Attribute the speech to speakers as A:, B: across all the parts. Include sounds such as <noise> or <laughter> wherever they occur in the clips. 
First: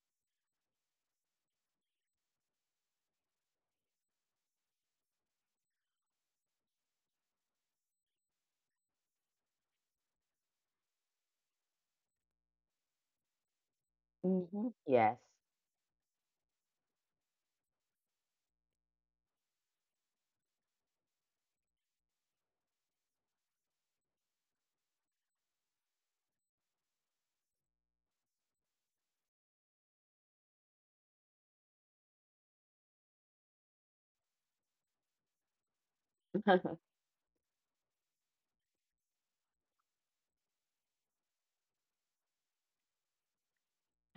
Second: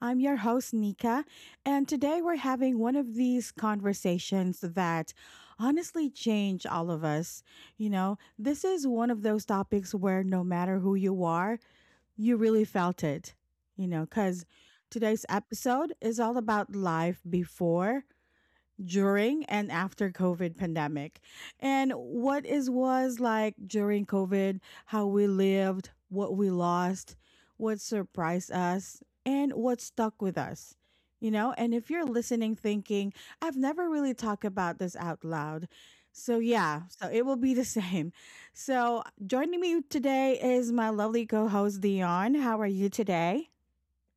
A: I'm your host, Nika. And today we're having one of these conversations that honestly change all of us. You know, this is one of those topics where no matter who you are, you really felt it, because
B: Hmm, yes.
A: today's episode is all about life before, during, and after COVID pandemic, and what is was like during COVID, how we lived, what we lost, what surprised us, and what stuck with us. And if you're listening thinking, I've never really talked about this out loud. So yeah,
B: <laughs>
A: so it will be the <laughs> same. So joining me today is my lovely co-host Dion. How are you today?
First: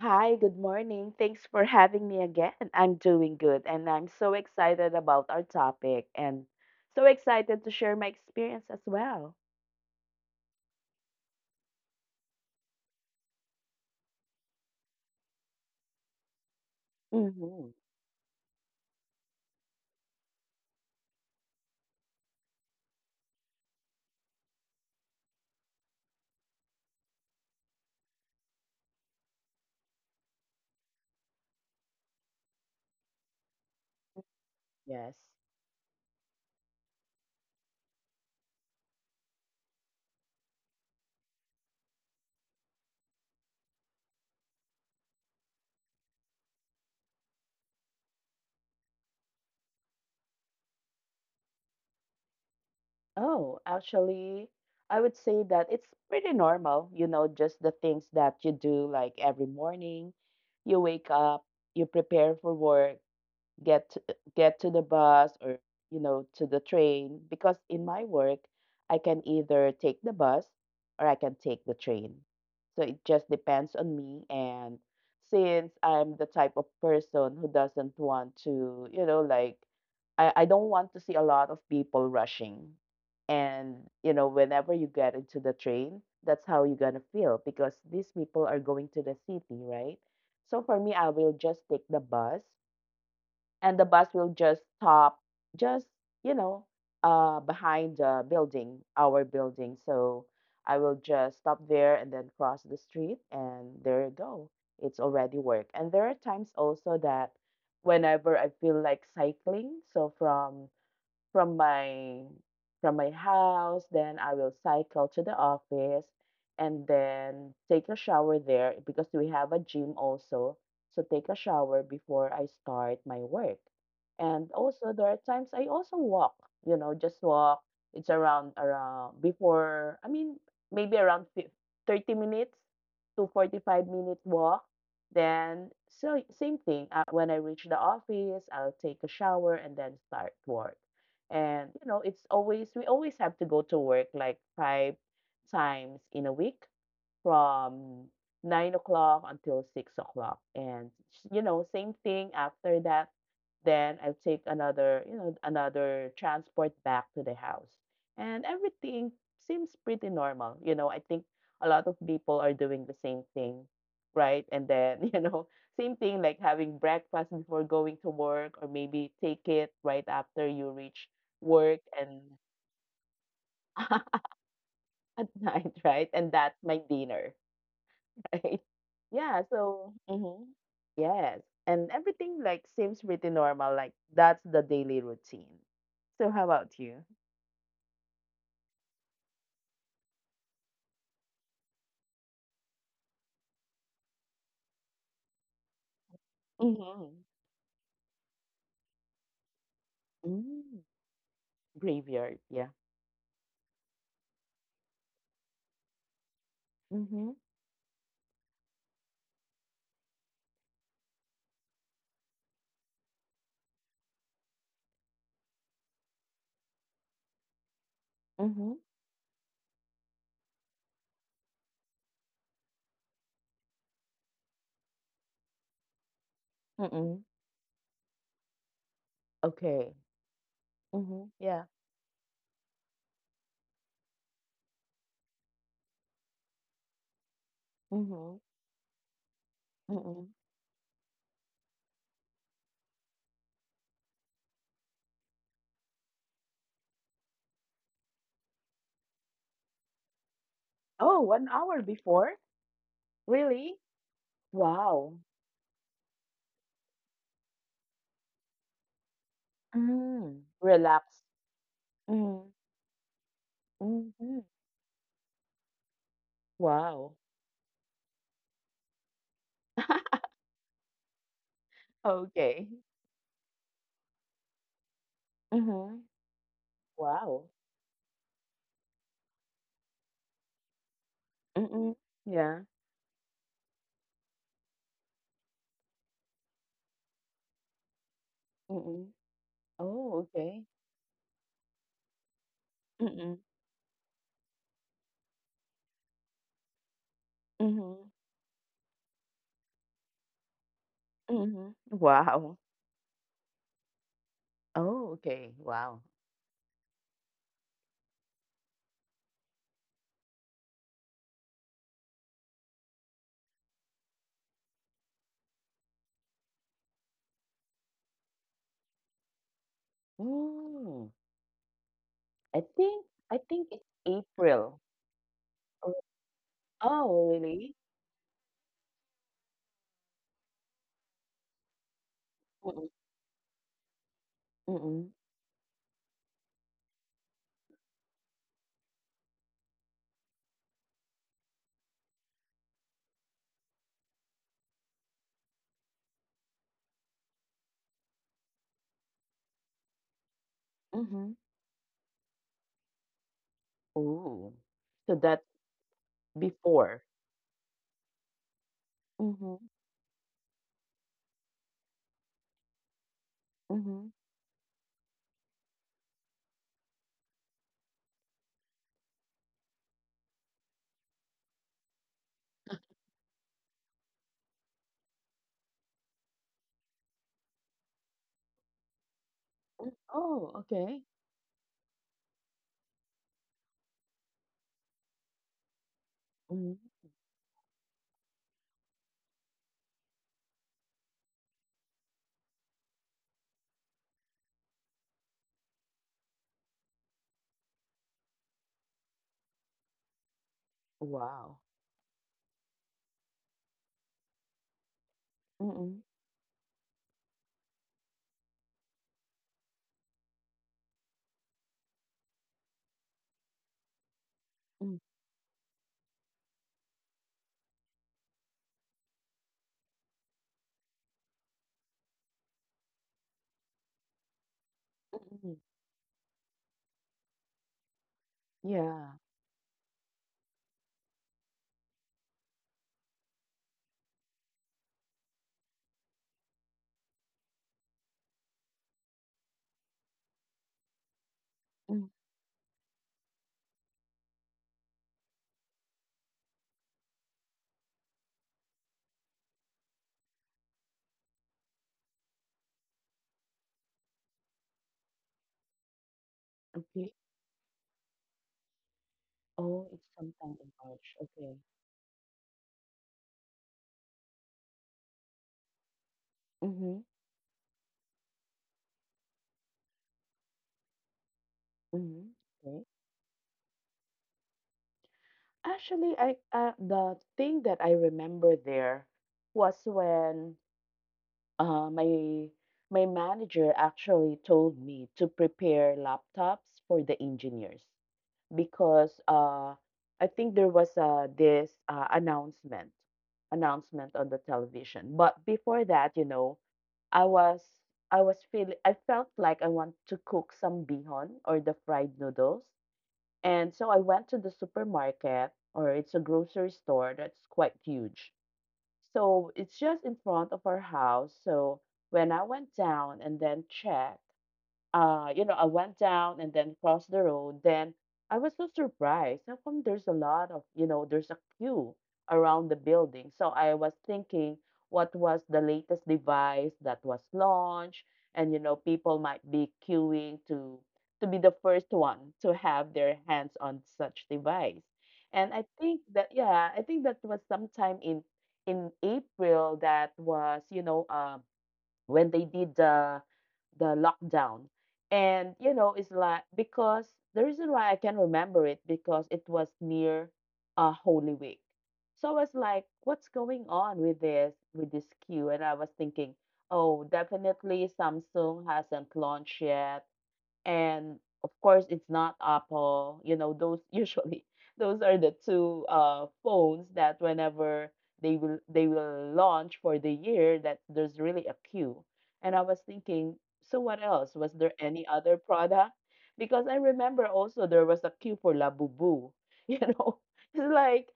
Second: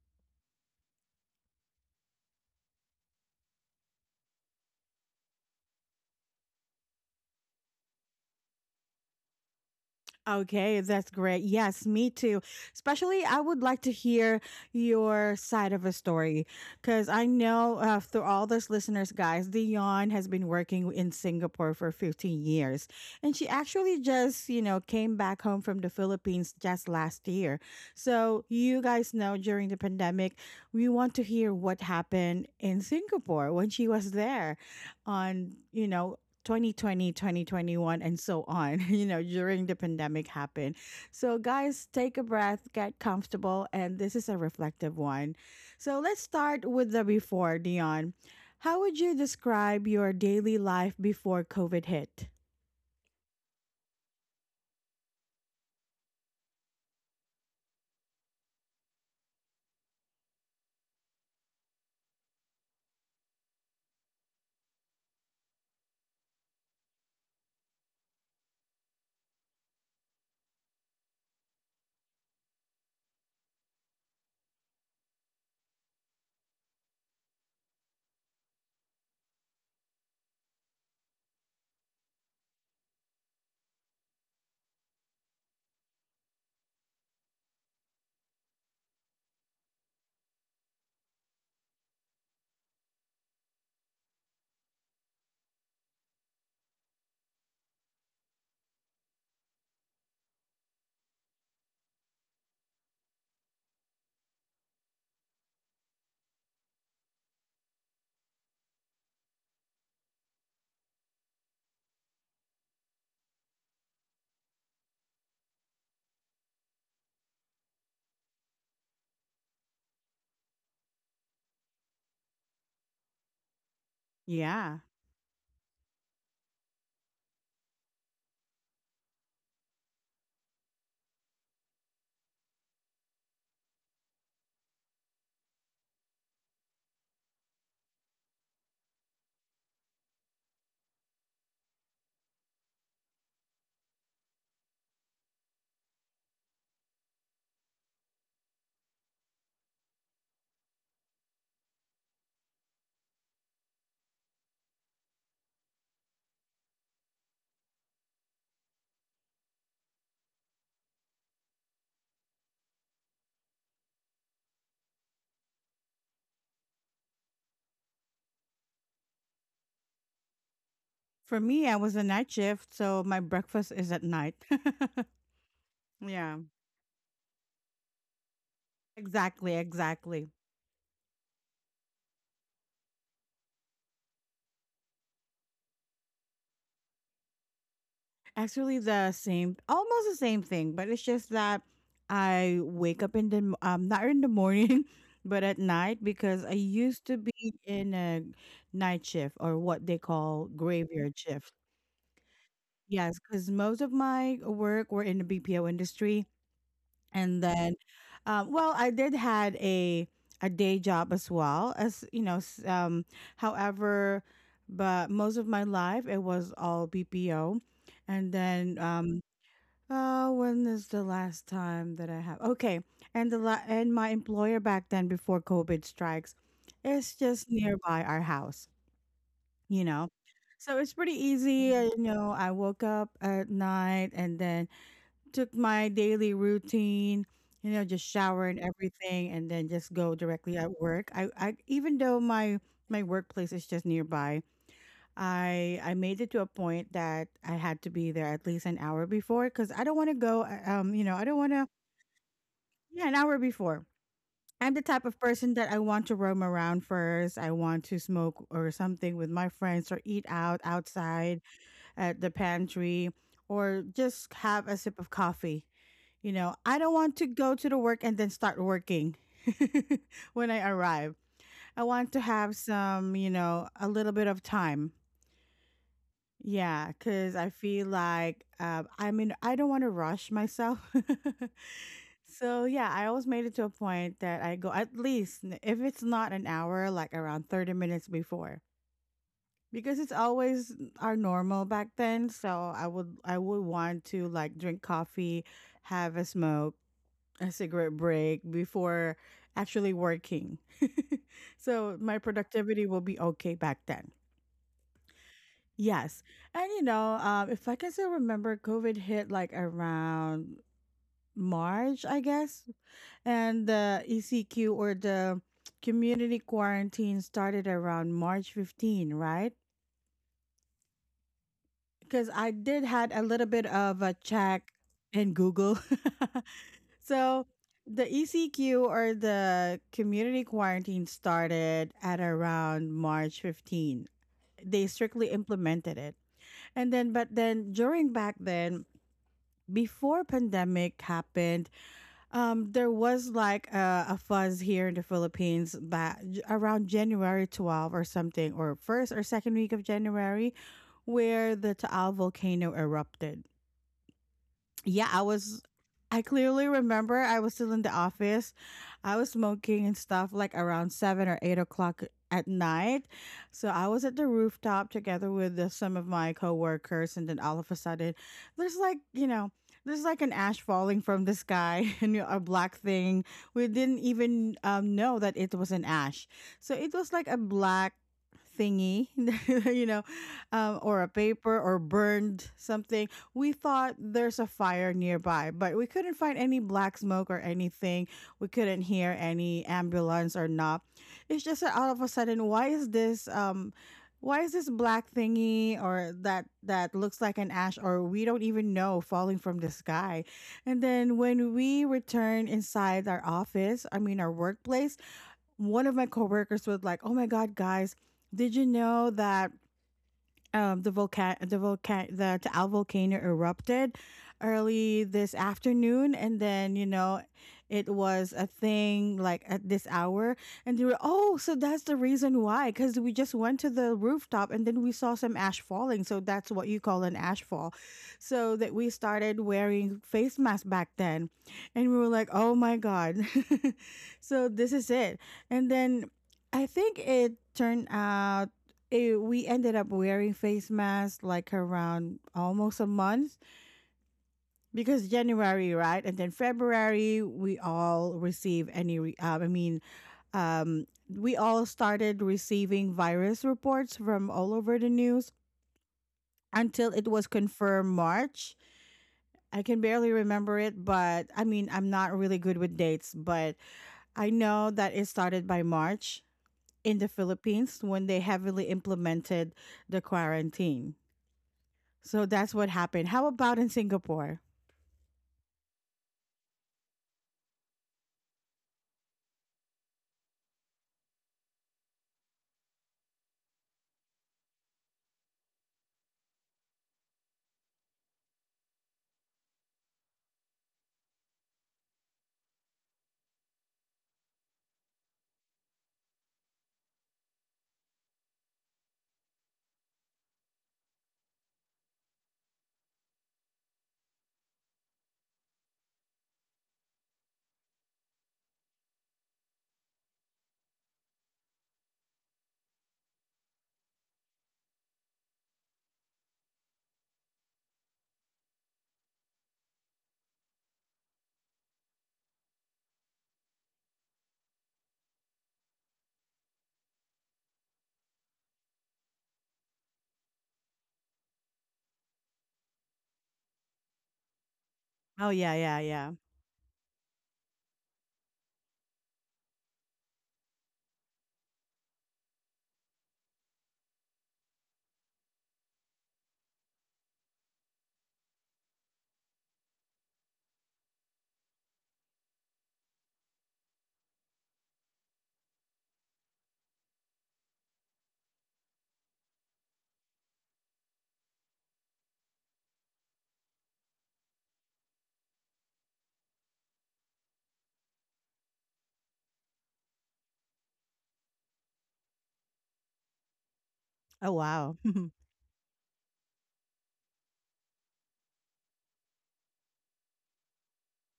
B: Hi, good morning. Thanks for having me again. I'm doing good and I'm so excited about our topic and so excited to share my experience as well.
A: Okay, that's great. Yes, me too. Especially, I would like to hear your side of a story because I
B: Hmm,
A: know through all those listeners, guys, Dion has been working in Singapore for 15 years. And she actually just, came back home from the Philippines just last year. So, you guys know during the pandemic, we want to hear what happened in Singapore when she was there
B: yes.
A: on, 2020 2021 and so on. <laughs> During the pandemic happened, so, guys, take a breath, get comfortable. And this is a reflective one. So let's start with the before. Dion, how would you describe your daily life before COVID hit?
B: Oh, actually, I would say that it's pretty normal, you know, just the things that you do like every morning. You wake up, you prepare for work, get to, get to the bus or you know to the train because in my work I can either take the bus or I can take the train. So it just depends on me and since I'm the type of person who doesn't want to, you know, like I don't want to see a lot of people rushing. And you know, whenever you get into the train, that's how you're gonna feel because these people are going to the city, right? So for me, I will just take the bus and the bus will just stop just you know behind the building our building. So I will just stop there and then cross the street and there you go, it's already work. And there are times also that whenever I feel like cycling, so from my from my house, then I will cycle to the office and then take a shower there because we have a gym also. So take a shower before I start my work. And
A: Yeah,
B: also there are times I also walk, you know, just walk. It's around before, I mean, maybe 30 minutes to 45 minute walk. Then so same thing. When I reach the office, I'll take a shower and then start work. And you know, it's always we always have to go to work like five times in a week from 9 o'clock until 6 o'clock. And, you know, same thing after that, then I'll take another, you know, another transport back to the house. And everything seems pretty normal. You know, I think a lot of people are doing the same thing, right? And then, <laughs> you know, same thing like having breakfast before going to work or maybe take it right after you reach
A: for me I
B: work
A: was a
B: and
A: night shift, so my breakfast is at night.
B: <laughs> at night,
A: <laughs>
B: right? And
A: Yeah,
B: that's my dinner, right? <laughs> Yeah,
A: exactly,
B: so
A: exactly.
B: mhm. Yes. And everything like seems pretty normal. Like that's the daily routine. So how about you?
A: Actually, the same, almost the same thing, but it's just that I wake up not in the morning, <laughs> but at night because I used
B: Mm-hmm.
A: to be in a night shift or what they call
B: Mm.
A: graveyard shift.
B: Graveyard, yeah.
A: Yes, because most of my work were in the BPO industry.
B: Mm-hmm.
A: And then, well, I did had a day job as well, as you know. However, but most of my life it was all BPO. And
B: Mm-hmm.
A: then when is the last time that I have? Okay, and my employer back then, before COVID strikes, is
B: Mm-mm.
A: just nearby our house. You
B: Okay.
A: know, so it's pretty
B: Mm-hmm. Yeah.
A: easy. Mhm. I woke up at night and then took my daily routine. Just
B: Mm-hmm.
A: shower and everything, and then just go
B: Mm-mm.
A: directly at work. I even though my workplace is just nearby, I made it to a point that I had to be there at least an hour before because I don't want to go. I
B: Oh,
A: don't want
B: one
A: to.
B: hour before?
A: Yeah, an hour before.
B: Really?
A: I'm the type of
B: Wow.
A: person that I want to roam around first. I want to smoke or something with my friends or eat
B: Mm.
A: out
B: Relax.
A: outside at the
B: Mm.
A: pantry or just
B: Mm-hmm.
A: have a sip of coffee. I don't want
B: Wow.
A: to go to the work and then start working <laughs> when I arrive. I want to have
B: Okay.
A: some, a little bit of time.
B: Mm-hmm.
A: Yeah, because
B: Wow.
A: I feel like I mean, I don't want to rush myself.
B: Mm-mm.
A: <laughs>
B: Yeah.
A: So yeah, I always made it to a point that I go at least, if it's not an hour, like around 30 minutes before,
B: Mm-mm.
A: because it's
B: Oh, okay.
A: always our normal back then. So I would
B: Mm-mm.
A: I would want to like drink coffee, have a smoke, a cigarette
B: Mhm.
A: break before actually working. <laughs>
B: Mhm.
A: So my
B: Wow.
A: productivity will be okay back.
B: Oh, okay. Wow.
A: Yes. And if I can still remember, COVID hit like around March, I guess. And the ECQ or the community quarantine started around March 15, right?
B: Mm.
A: Because I
B: I
A: did had a little bit
B: think it's
A: of a check
B: April.
A: in Google.
B: Or-
A: <laughs>
B: Oh,
A: So
B: really?
A: the ECQ or the community quarantine started at
B: Mm-mm.
A: around March 15. They
B: Mm-mm.
A: strictly implemented it. And then, but then during back then, before pandemic happened, there was like a fuzz here in the Philippines back around January 12 or something, or first or second week of January,
B: Mhm.
A: where the Taal volcano erupted.
B: Oh.
A: Yeah,
B: So
A: I
B: that's
A: was. I clearly
B: before.
A: remember I was still in the office. I was
B: Mhm.
A: smoking and stuff like around 7 or 8 o'clock at night. So I was
B: Mhm.
A: at the rooftop together with some of my coworkers, and then all of a sudden, there's like you know, there's like an ash falling from the sky <laughs> and a black thing. We didn't even know that it was an ash. So it was like a black thingy, <laughs> you
B: Mm.
A: know,
B: Oh, okay.
A: or a paper or burned something. We thought there's a fire nearby, but we couldn't find any
B: Mm.
A: black smoke or anything. We couldn't hear any ambulance or not. It's just that all of a sudden, why is this black thingy, or that looks like an ash or we don't even know, falling from the sky. And then when
B: Wow.
A: we returned inside our office, I mean, our workplace, one of
B: Mm-mm.
A: my coworkers was like, oh my God, guys, did you know that the Taal volcano erupted
B: Mm.
A: early this afternoon? And then, it was a thing like at this hour. And they were, oh, so that's the reason why, because we just went to the rooftop and then we saw some
B: Mm-mm.
A: ash falling, so that's what you call an ash fall. So that we
B: Yeah.
A: started wearing face masks back then, and we were like, oh my God, <laughs> so this is it. And then I think it turned out, we ended up wearing face masks like
B: Mm.
A: around almost a month, because January, right? And then February, we all I mean, we all started receiving virus reports from all over the news until it
B: Okay.
A: was confirmed March. I can
B: Oh, it's
A: barely
B: sometime
A: remember
B: in
A: it,
B: March.
A: but I
B: Okay.
A: mean, I'm not really good with dates, but I know that it started by March in
B: Mhm.
A: the Philippines when they heavily implemented the quarantine. So
B: Mhm.
A: that's what
B: Okay.
A: happened. How about in Singapore?
B: Actually, I the thing that I remember there was when uh, my my manager actually told me to prepare laptops for the engineers because I think there was this announcement on the television. But before that, you know, I was I was feeling I felt like I want to cook some bihon or the fried noodles, and so I went to the supermarket, or it's a grocery store that's quite huge. So it's just in front of our house. So when I went down and then checked, you know, I went down and then crossed the road. Then I was so surprised. How come there's a lot of, you know, there's a queue around the building? So I was thinking what was the latest device that was launched, and you know, people might be queuing to be the first one to have their hands on such device.
A: Oh, yeah,
B: And I
A: yeah,
B: think
A: yeah.
B: that yeah, I think that was sometime in April that was, you know, when they did the lockdown. And you know, it's like because the reason why I can remember it because it was near Holy Week. So I was like, what's going on with this queue? And I was thinking, oh, definitely Samsung hasn't launched yet and of course it's not Apple, you know, those usually <laughs> those are the two phones that whenever they will launch for the year that there's really a queue. And I was thinking, so what
A: Oh,
B: else? Was there
A: wow.
B: any
A: <laughs>
B: other product? Because I remember also there was a queue for Labubu, <laughs> you know, <laughs> it's like,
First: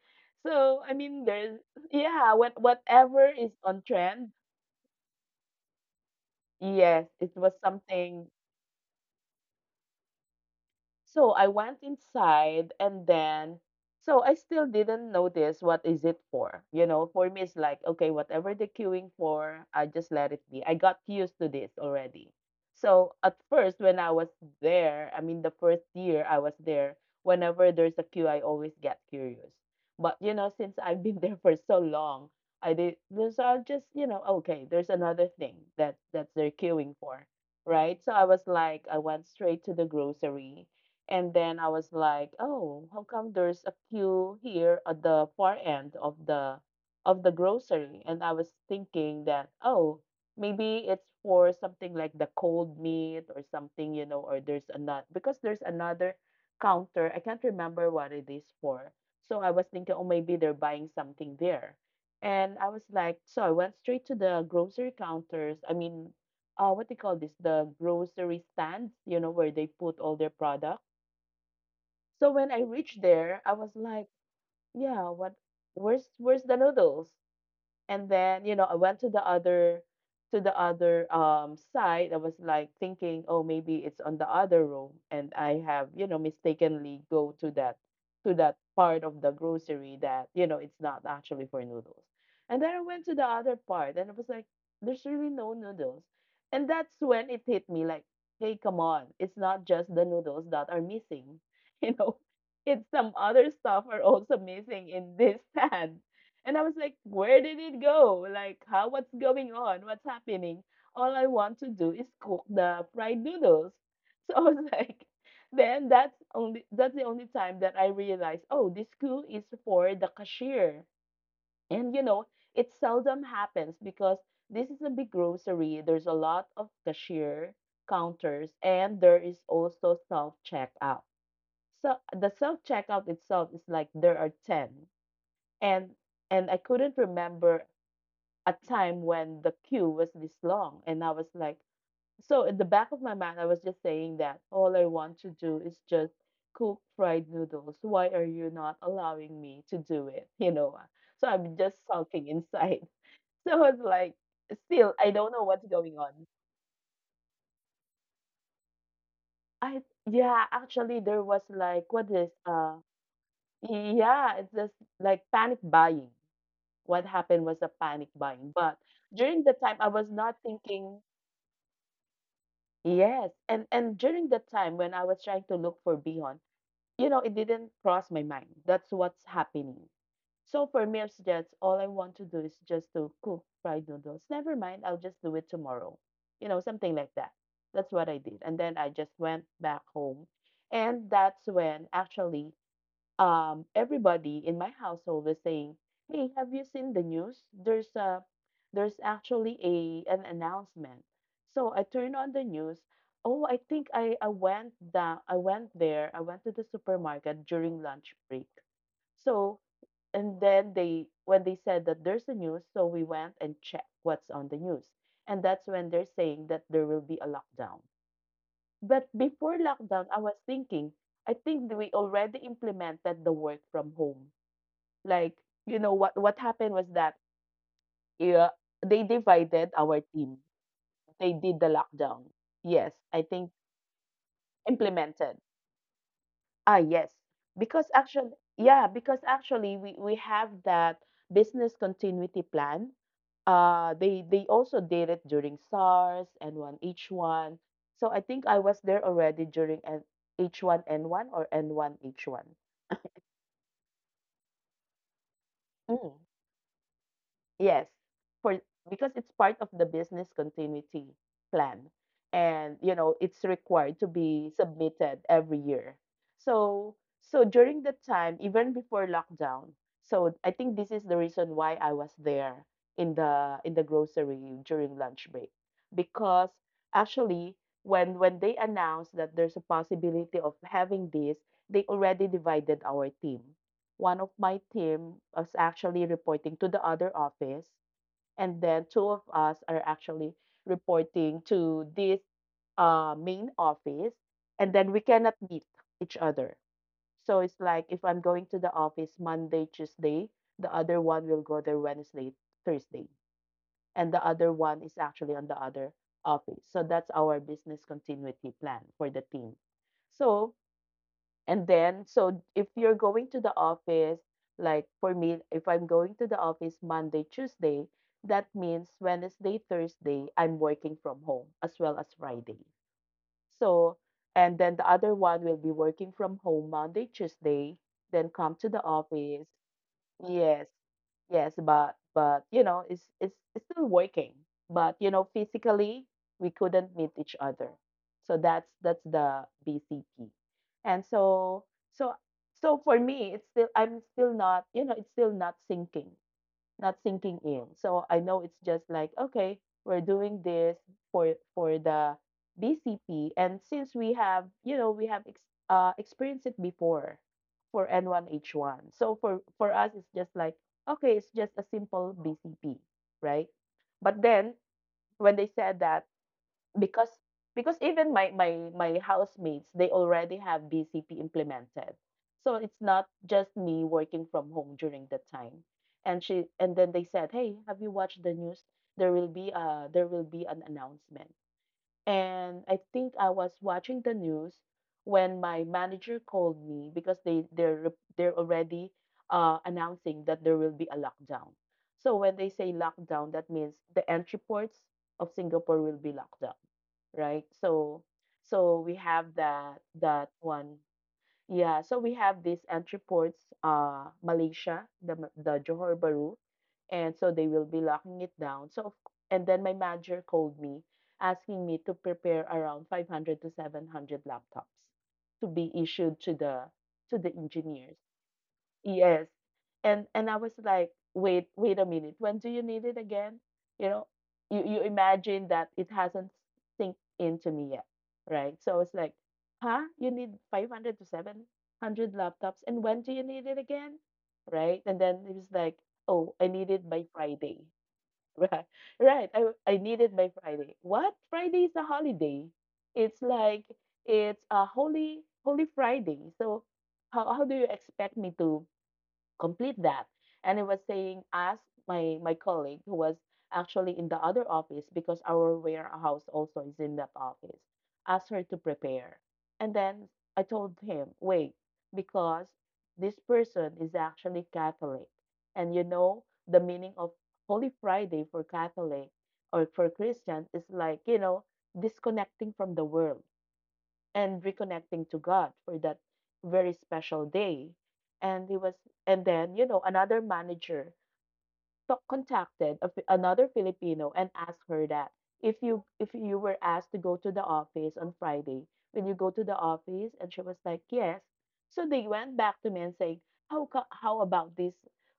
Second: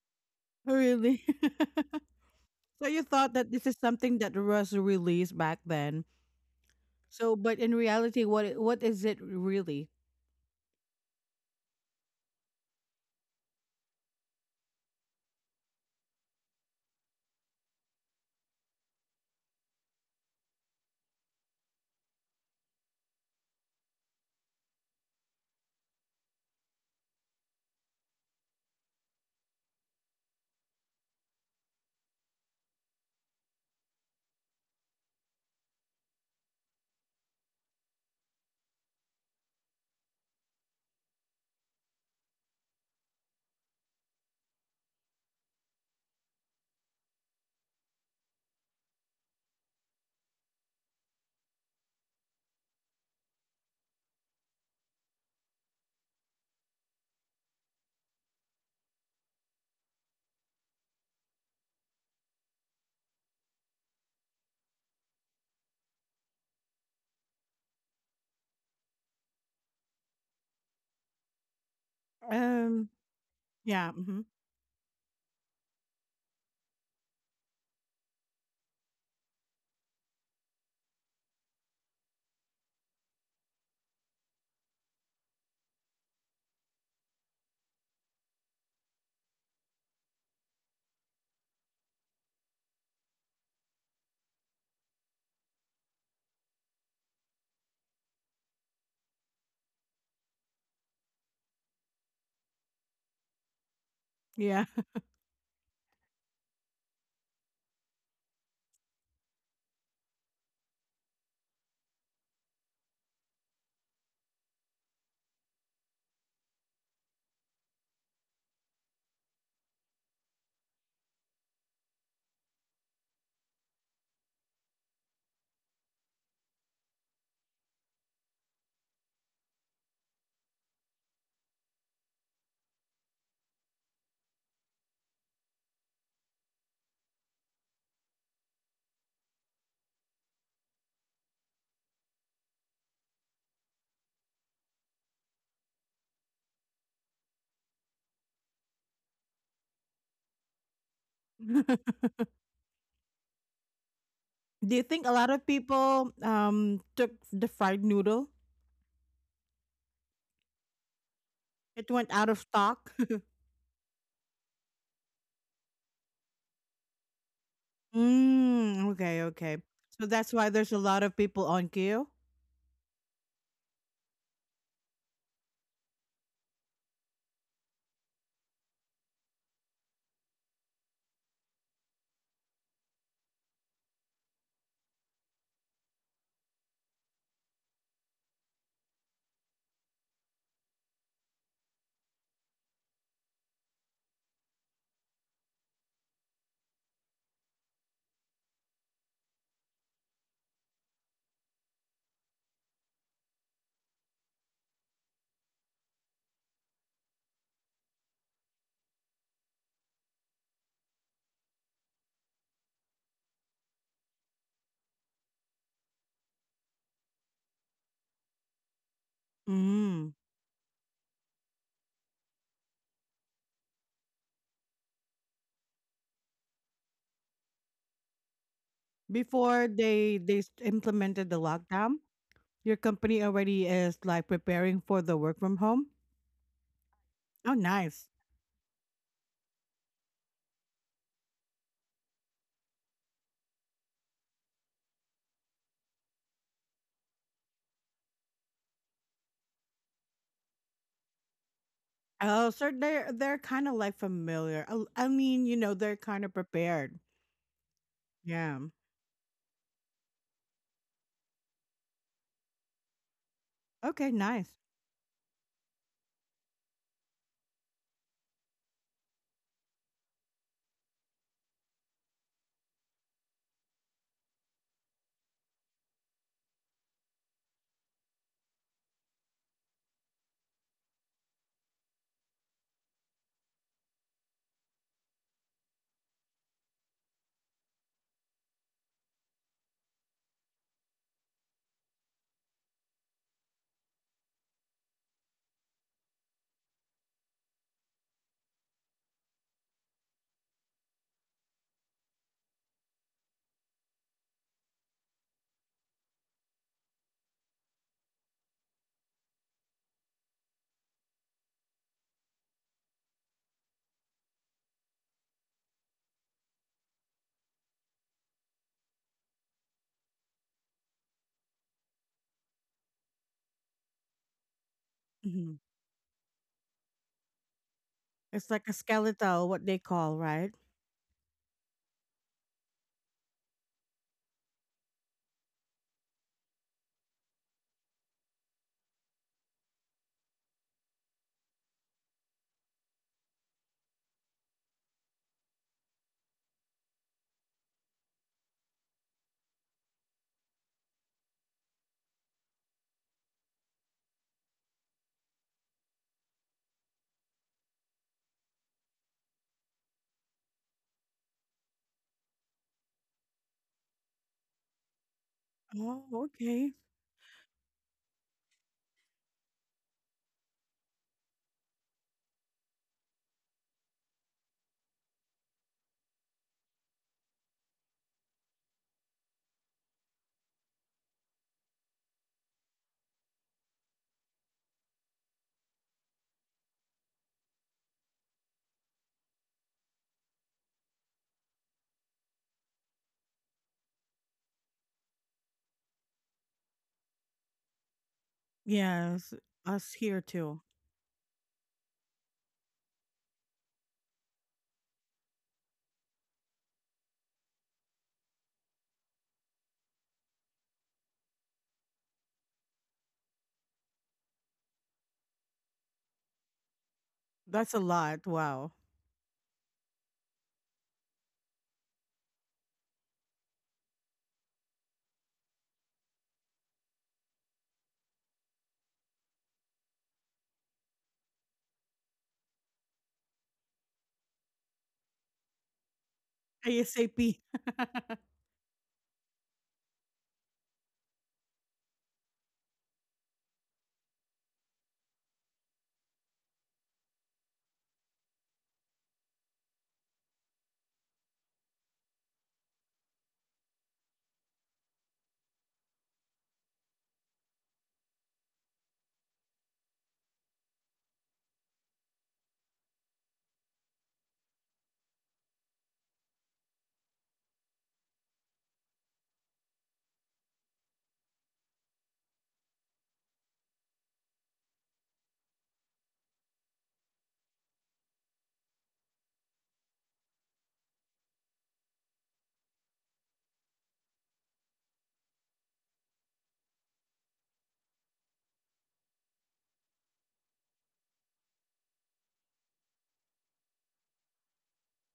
B: so I
A: Really?
B: mean there's, yeah, what
A: <laughs> So you
B: whatever
A: thought that
B: is
A: this is
B: on
A: something
B: trend.
A: that was released back then.
B: Yes, it
A: So,
B: was
A: but in
B: something.
A: reality, what is it really?
B: So I went inside and then, so I still didn't notice what is it for. You know, for me it's like, okay, whatever they're queuing for, I just let it be. I got used to this already. So at first when I was there, I mean the first year I was there, whenever there's a queue I always get curious. But you know, since I've been <laughs> there for so long, I did, so I just, you know, okay, there's another thing that they're queuing for, right? So I was like, I went straight to the grocery and then I was like, "Oh, how come there's a queue here at the far end of the grocery?" And I was thinking that, "Oh, maybe it's for something like the cold meat or something, you know, or there's another, because there's another counter. I can't remember what it is for." So I was thinking, "Oh, maybe they're buying something there." And I was like, so I went straight to the grocery counters. I mean, what do you call this? The grocery stands, you know, where they put all their products. So when I
A: Um
B: reached there, I was
A: yeah,
B: like,
A: hmm,
B: yeah, what, where's the noodles? And then, you know, I went to the other side. I was like thinking, oh, maybe it's on the other room. And I have, you know, mistakenly go to that part of the grocery that, you know, it's not actually for noodles. And then I went to the other part and I was like, there's really no noodles. And that's when it hit me like, hey, come on, it's not just the noodles that are missing, <laughs> you know. It's some other stuff are also
A: yeah.
B: missing in this <laughs> stand, and I was like, where did it go? Like, how, what's going on? What's happening? All I want to do is cook the fried noodles. <laughs> So I was like, then that's the only time that I realized, oh, this coup is for the cashier. And you know, it seldom happens because this is a big grocery. There's a lot of cashier counters and there is also self-checkout. So the self-checkout itself is like there are 10. And I couldn't remember a time when the queue was this long. And I was like, so in the back of my mind, I was just saying that all I want to do is just cook fried noodles. Why are you not allowing me to do it? <laughs> You know, so I'm just
A: <laughs>
B: sulking inside. <laughs> So I was like,
A: Do you
B: still,
A: think
B: I
A: a
B: don't
A: lot
B: know
A: of
B: what's going on.
A: people took the fried noodle?
B: I, yeah, actually, there was like,
A: It
B: what
A: went
B: is,
A: out of stock. <laughs>
B: yeah, it's just like panic buying. What happened was a panic buying. But
A: Mm, okay,
B: during the
A: okay.
B: time, I was
A: So
B: not
A: that's why there's a
B: thinking.
A: lot of people on queue.
B: Yes, and during that time when I was trying to look for bihon, you know, it didn't cross my mind that's what's happening. So for me, it's just all I want to do is just to cook fried noodles. Never mind, I'll just do it tomorrow. You know, something like that. That's what I did, and then I just went back home, and that's when actually everybody in my household was saying, "Hey, have you seen the news? There's a there's actually a an announcement." So I turned on the news. Oh, I think I went down. I went there. I went to the supermarket during lunch break. So, and then they, when they said that there's a news, so we went and checked what's on the news. And that's when they're saying that there will be a lockdown. But before lockdown,
A: Mm.
B: I was thinking, I think that we already implemented the work from home. Like, you know, what happened was that yeah, they divided
A: Before
B: our
A: they
B: team.
A: they s-
B: They
A: implemented the
B: did the
A: lockdown,
B: lockdown.
A: your
B: Yes, I
A: company
B: think
A: already is like preparing for the
B: implemented.
A: work from home.
B: Ah, yes.
A: Oh,
B: Because
A: nice.
B: actually, yeah, because actually we have that business continuity plan. They also did it during SARS and one H one. So I think I was there already during H one N one or N one H
A: Oh,
B: one.
A: so they're kind of like familiar. I mean, they're kind of prepared.
B: Yes,
A: Yeah.
B: for because it's part of the business continuity plan, and you know it's required to
A: Okay. Nice.
B: be submitted every year. So so during the time, even before lockdown, so I think this is the reason why I was there in the grocery during lunch break because actually when they announced that there's a possibility of having this, they already divided our team. One of my team is actually reporting to the other office, and then two of us are actually reporting to this main office, and then we cannot meet each other. So it's like if I'm going to the office Monday, Tuesday, the other one will go there Wednesday, Thursday, and the other one is actually on the other office. So that's our business continuity plan for the team. So so if you're going to the office, like for me, if I'm going to the office Monday, Tuesday, that means Wednesday, Thursday, I'm working from home as well as Friday. So, and then the other one will
A: hmm
B: be working from home Monday, Tuesday, then
A: It's
B: come to
A: like a
B: the office.
A: skeletal, what they call, right?
B: Yes, yes, but you know, it's still working. But you know, physically we couldn't meet each other. So that's the BCP. And so so so for me, it's still I'm still not, you know, it's still not sinking in. So I know it's just like, okay, we're doing this for the BCP, and since we have, you know, we have experienced it before for N1H1. So for us, it's just like, okay, it's just a simple BCP, right? But then when they said that,
A: Oh, okay.
B: because even my housemates, they already have BCP implemented, so it's not just me working from home during that time. And then they said, hey, have you watched the news? There will be there will be an announcement. And I think I was watching the news when my manager called me because they're already announcing that there will be a lockdown. So when they say lockdown, that means the entry ports of Singapore will be locked down, right? So so we have
A: Yes,
B: that
A: us here
B: that
A: too.
B: one. Yeah, so we have these entry ports, Malaysia, the the Johor Bahru, and so they will be locking it down. So and then my manager called me asking me to prepare around 500 to 700 laptops to be issued to the
A: That's a
B: engineers.
A: lot. Wow.
B: Yes. And I was like, wait, wait a minute. When do you need it again? You know, you imagine that it hasn't sink into me yet, right? So I was like, huh? You need 500 to 700 laptops, and when do you need it again? Right? And then it was like, oh, I need it by
A: ASAP.
B: Friday. <laughs>
A: <laughs>
B: Right. Right. I need it by Friday. What? Friday is a holiday. It's like it's a holy Friday. So how do you expect me to complete that? And I was saying, ask my colleague who was actually in the other office because our warehouse also is in that office. Ask her to prepare. And then I told him, wait, because this person is actually Catholic. And you know the meaning of Holy Friday for Catholic or for Christian is like, you know, disconnecting from the world and reconnecting to God for that very special day. And he was, and then you know another manager so contacted another Filipino and asked her that if you were asked to go to the office on Friday, will you go to the office? And she was like, yes. So they went back to me and saying, how about this?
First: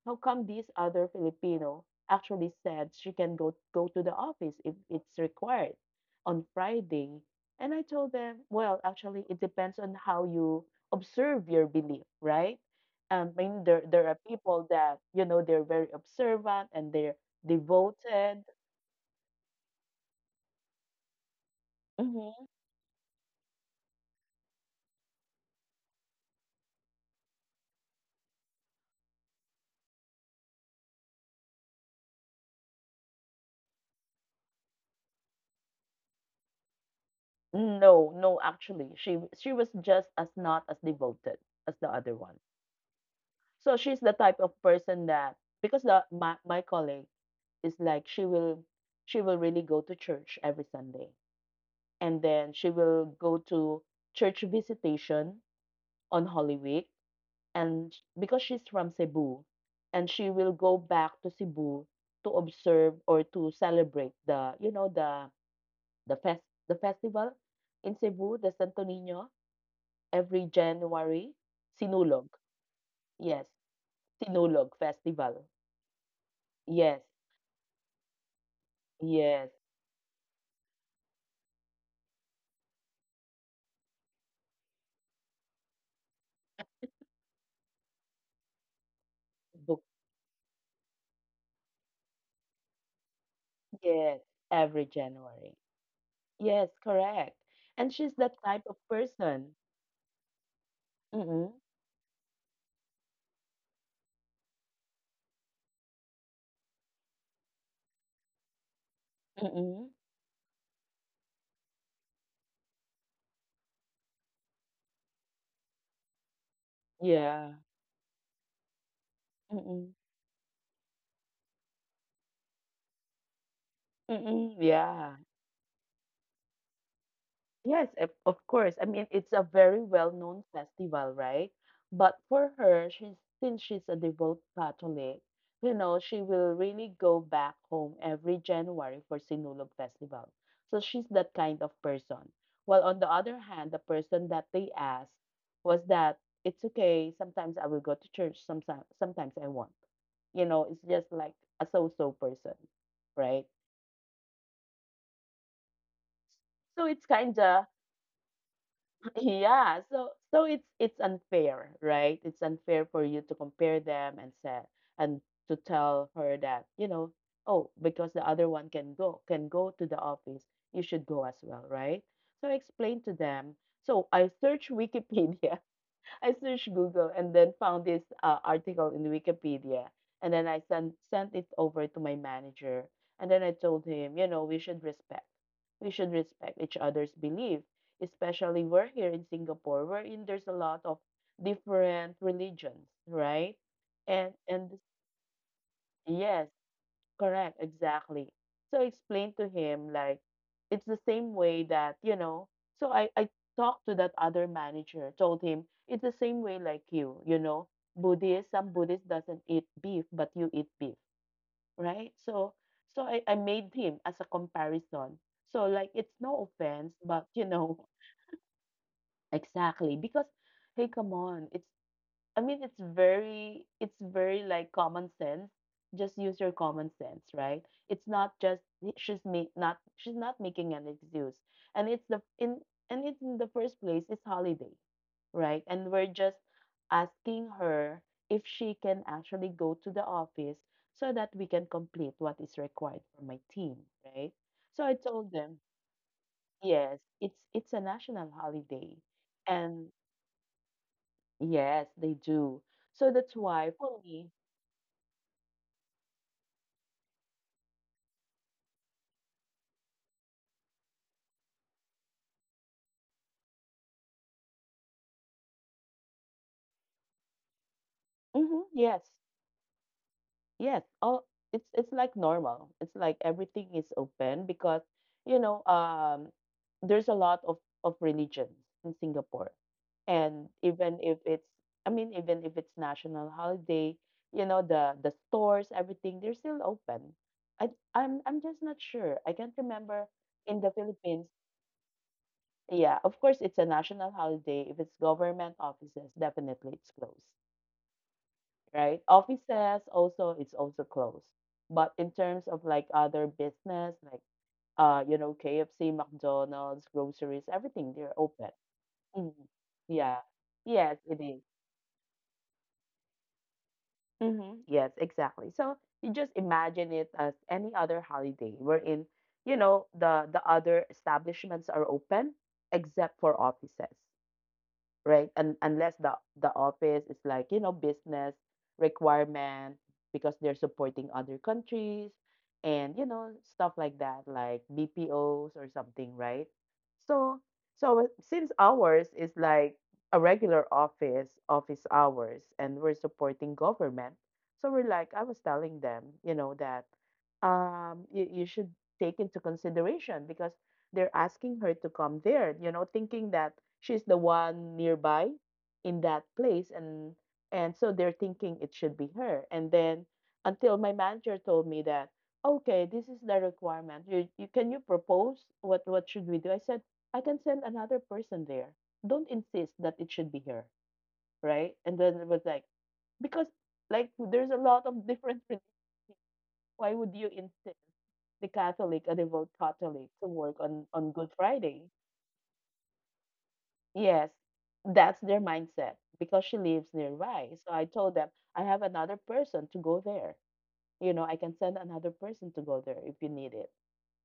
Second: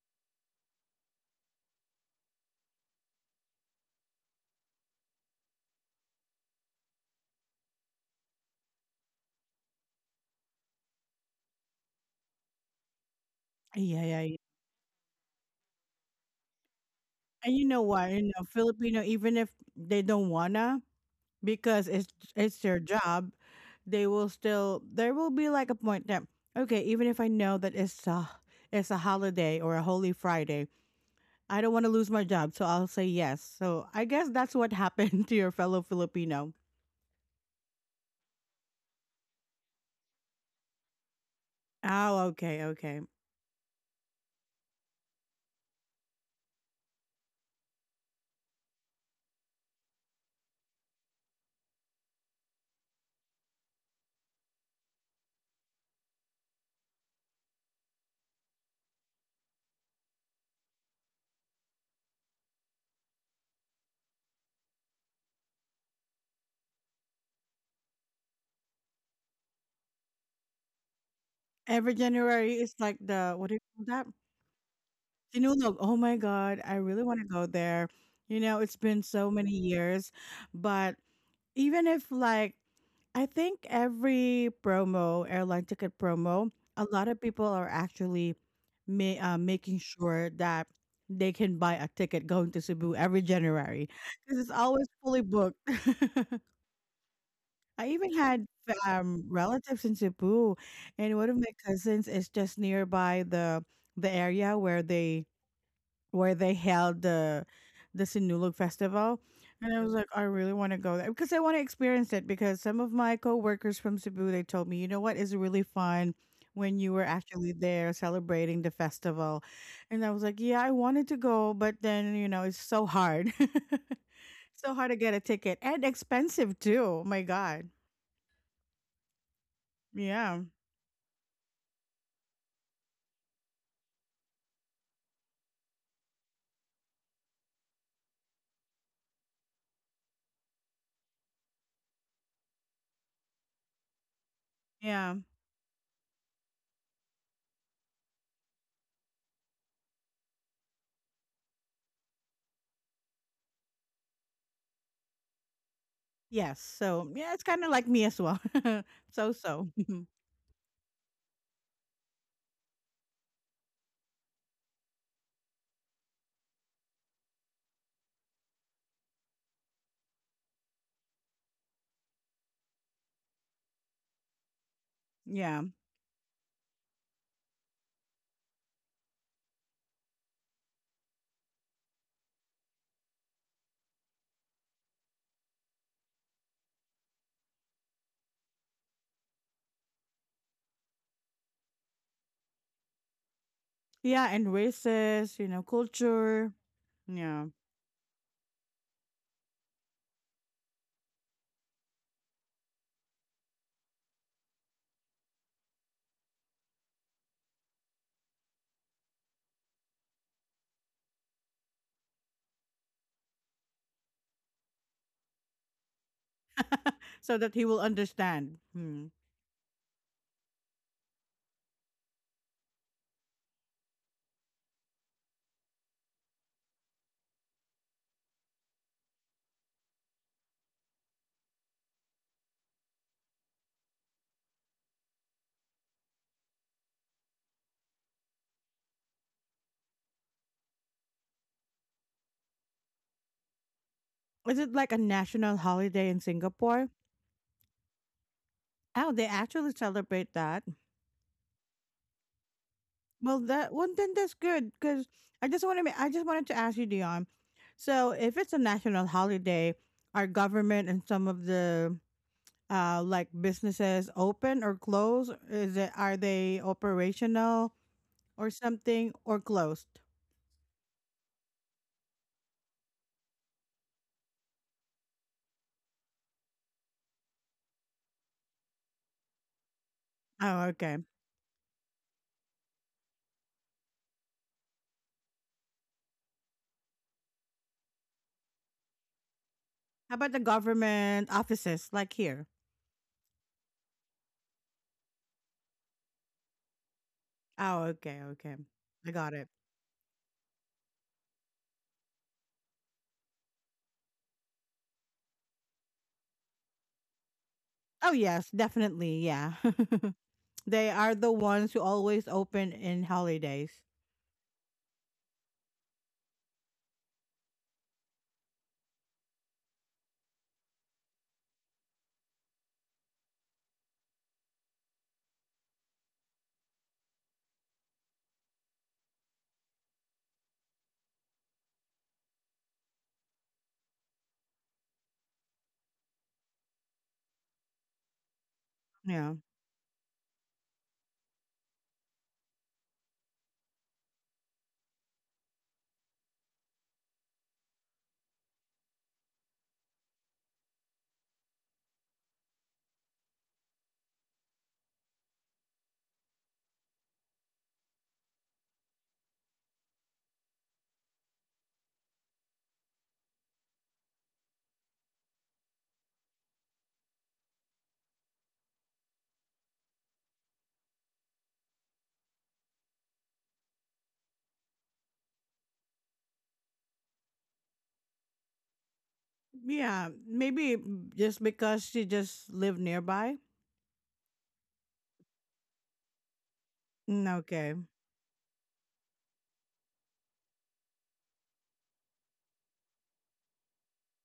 B: How come this other Filipino actually said she can go to the office if it's required on Friday? And I told them, well, actually, it depends on how you observe your belief, right? I mean, there
A: Yeah,
B: are
A: yeah, yeah.
B: people that, you know, they're very observant and they're
A: And you know what? You
B: devoted.
A: know, Filipino, even if they don't wanna, because it's
B: Mhm.
A: it's their job, they will still there will be like a point that okay, even if I know that it's a holiday or a Holy Friday, I don't want to lose my job, so I'll say yes. So I guess that's what happened <laughs> to your fellow Filipino.
B: No, no, actually, she was just as not as devoted as the
A: Oh,
B: other one.
A: okay, okay.
B: So she's the type of person that, because the my colleague is like, she will really go to church every Sunday, and then she will go to church visitation on Holy Week and because she's from Cebu, and she will go back to Cebu to observe or to celebrate the, you know, the fest the festival in Cebu, the Santo Niño, every January.
A: Every
B: Sinulog.
A: January is like the what do you
B: Yes,
A: call that?
B: Sinulog Festival.
A: Sinulog. Oh my God, I really
B: Yes,
A: want to go there. It's been so many
B: yes,
A: years, but even if like I think every promo, airline ticket promo, a lot of people are actually making
B: book,
A: sure that they can buy a ticket going to Cebu every January
B: yes,
A: because it's always
B: every
A: fully booked.
B: January.
A: <laughs>
B: Yes, correct.
A: I
B: And
A: even
B: she's that
A: had
B: type of person.
A: relatives in Cebu, and one of my
B: Mm-mm,
A: cousins is just nearby the area where they held the Sinulog Festival. And I was
B: mm-mm,
A: like, I really want to go there because I want to experience it. Because some of my coworkers from Cebu, they told me, you know what is really fun when you were actually
B: yeah,
A: there celebrating the festival.
B: mm-mm,
A: And I was like, yeah, I wanted to go, but then it's so hard, <laughs>
B: mm-mm,
A: so hard to get a
B: yeah.
A: ticket and expensive too. Oh my God,
B: Yes, of course. I mean, it's a very
A: yeah,
B: well-known festival, right? But for her, she's, since she's a devout Catholic, you know, she will really go back home every January for Sinulog Festival. So she's that kind of person. While on the other hand, the person that they
A: yeah,
B: asked was that, it's okay, sometimes I will go to church, sometimes I won't. You know, it's just like a so-so person, right?
A: yes.
B: So it's
A: So yeah, it's kind
B: kinda
A: of like me as well. <laughs> so
B: <laughs>
A: so,
B: yeah,
A: <laughs>
B: so it's unfair, right? It's unfair for you to compare them and say and to tell her that, you know, oh, because the other one can go to the office, you should go as well, right? So I explained to them. So I searched <laughs> Wikipedia,
A: yeah.
B: I searched Google and then found this article in Wikipedia. And then I sent it over to my manager. And then I told him, you know, we should respect. We should respect each other's belief, especially we're here in Singapore, wherein there's a lot of different religions, right?
A: Yeah,
B: And
A: and
B: and
A: races,
B: yes,
A: culture. Yeah.
B: correct, exactly. So I explained to him like, it's the same way that, you know, so I talked to that other manager, told him it's the same way like, you know, Buddhist, some Buddhist doesn't eat beef, but you eat beef, right? So so I made him as a comparison. So like it's no offense,
A: <laughs>
B: but
A: So
B: you
A: that he will
B: know,
A: understand. Hmm.
B: <laughs> exactly, because hey, come on, it's, I mean, it's very like common sense. Just use your common sense, right? It's not just eh, she's not making an excuse, and it's in the first place it's holiday, right? And we're just asking her if she can actually go to the office so that we can complete what is required for my team, right?
A: Is it
B: So
A: like
B: I
A: a
B: told them,
A: national holiday in Singapore?
B: yes, it's a national holiday,
A: Oh, they actually
B: and
A: celebrate that.
B: yes, they do. So that's
A: Well,
B: why
A: that one
B: for
A: then
B: me,
A: that's good because I just want to. I just wanted to ask you, Dion. So, if it's a national holiday, are government and some of the like businesses open or closed? Is it are they operational or
B: mhm, yes.
A: something or closed?
B: Yes. Oh, it's like normal. It's like everything is open because, you know, there's a lot of religions in Singapore. And
A: Oh, okay.
B: even if it's, I mean, even if it's national holiday, you know, the stores, everything, they're still open. I'm just not sure. I can't remember
A: How about the
B: in the Philippines.
A: government offices like here?
B: Yeah, of course it's a national holiday. If it's government offices, definitely it's closed.
A: Oh, okay, okay.
B: Right?
A: I got it.
B: Offices also it's also closed. But in terms of like other business, like you know, KFC, McDonald's, groceries, everything, they're
A: Oh,
B: open.
A: yes, definitely.
B: Mhm.
A: Yeah.
B: Yeah.
A: <laughs> They
B: Yes,
A: are
B: it
A: the
B: is.
A: ones who always open in holidays.
B: Mm-hmm. Yes, exactly. So you just imagine it as any other holiday wherein, you know, the other establishments are open except for offices. Right? And unless the office is like, you know, business requirement because they're supporting other countries and you know, stuff like that, like BPOs or something, right? So so uh, since ours is
A: Yeah.
B: like a regular office, office hours, and we're supporting government, so we're like, I was telling them, you know, that you, you should take into consideration because they're asking her to come there, you know, thinking that she's the one nearby in that place, and so they're thinking it should be her. And then until my manager told me that, okay, this is the requirement. You can you propose what should we do? I said, I can send another person there. Don't insist that it should be her, right? And then it was like, because there's a lot of different <laughs> religions, why would you insist the Catholic, a devout
A: Yeah.
B: Catholic, to work
A: Maybe
B: on Good
A: just because
B: Friday?
A: she just lived nearby.
B: Yes, that's their mindset because she lives
A: Mm,
B: nearby. So
A: okay.
B: I told them, I have another person to go there. You know, I can send another person to go there if you need it.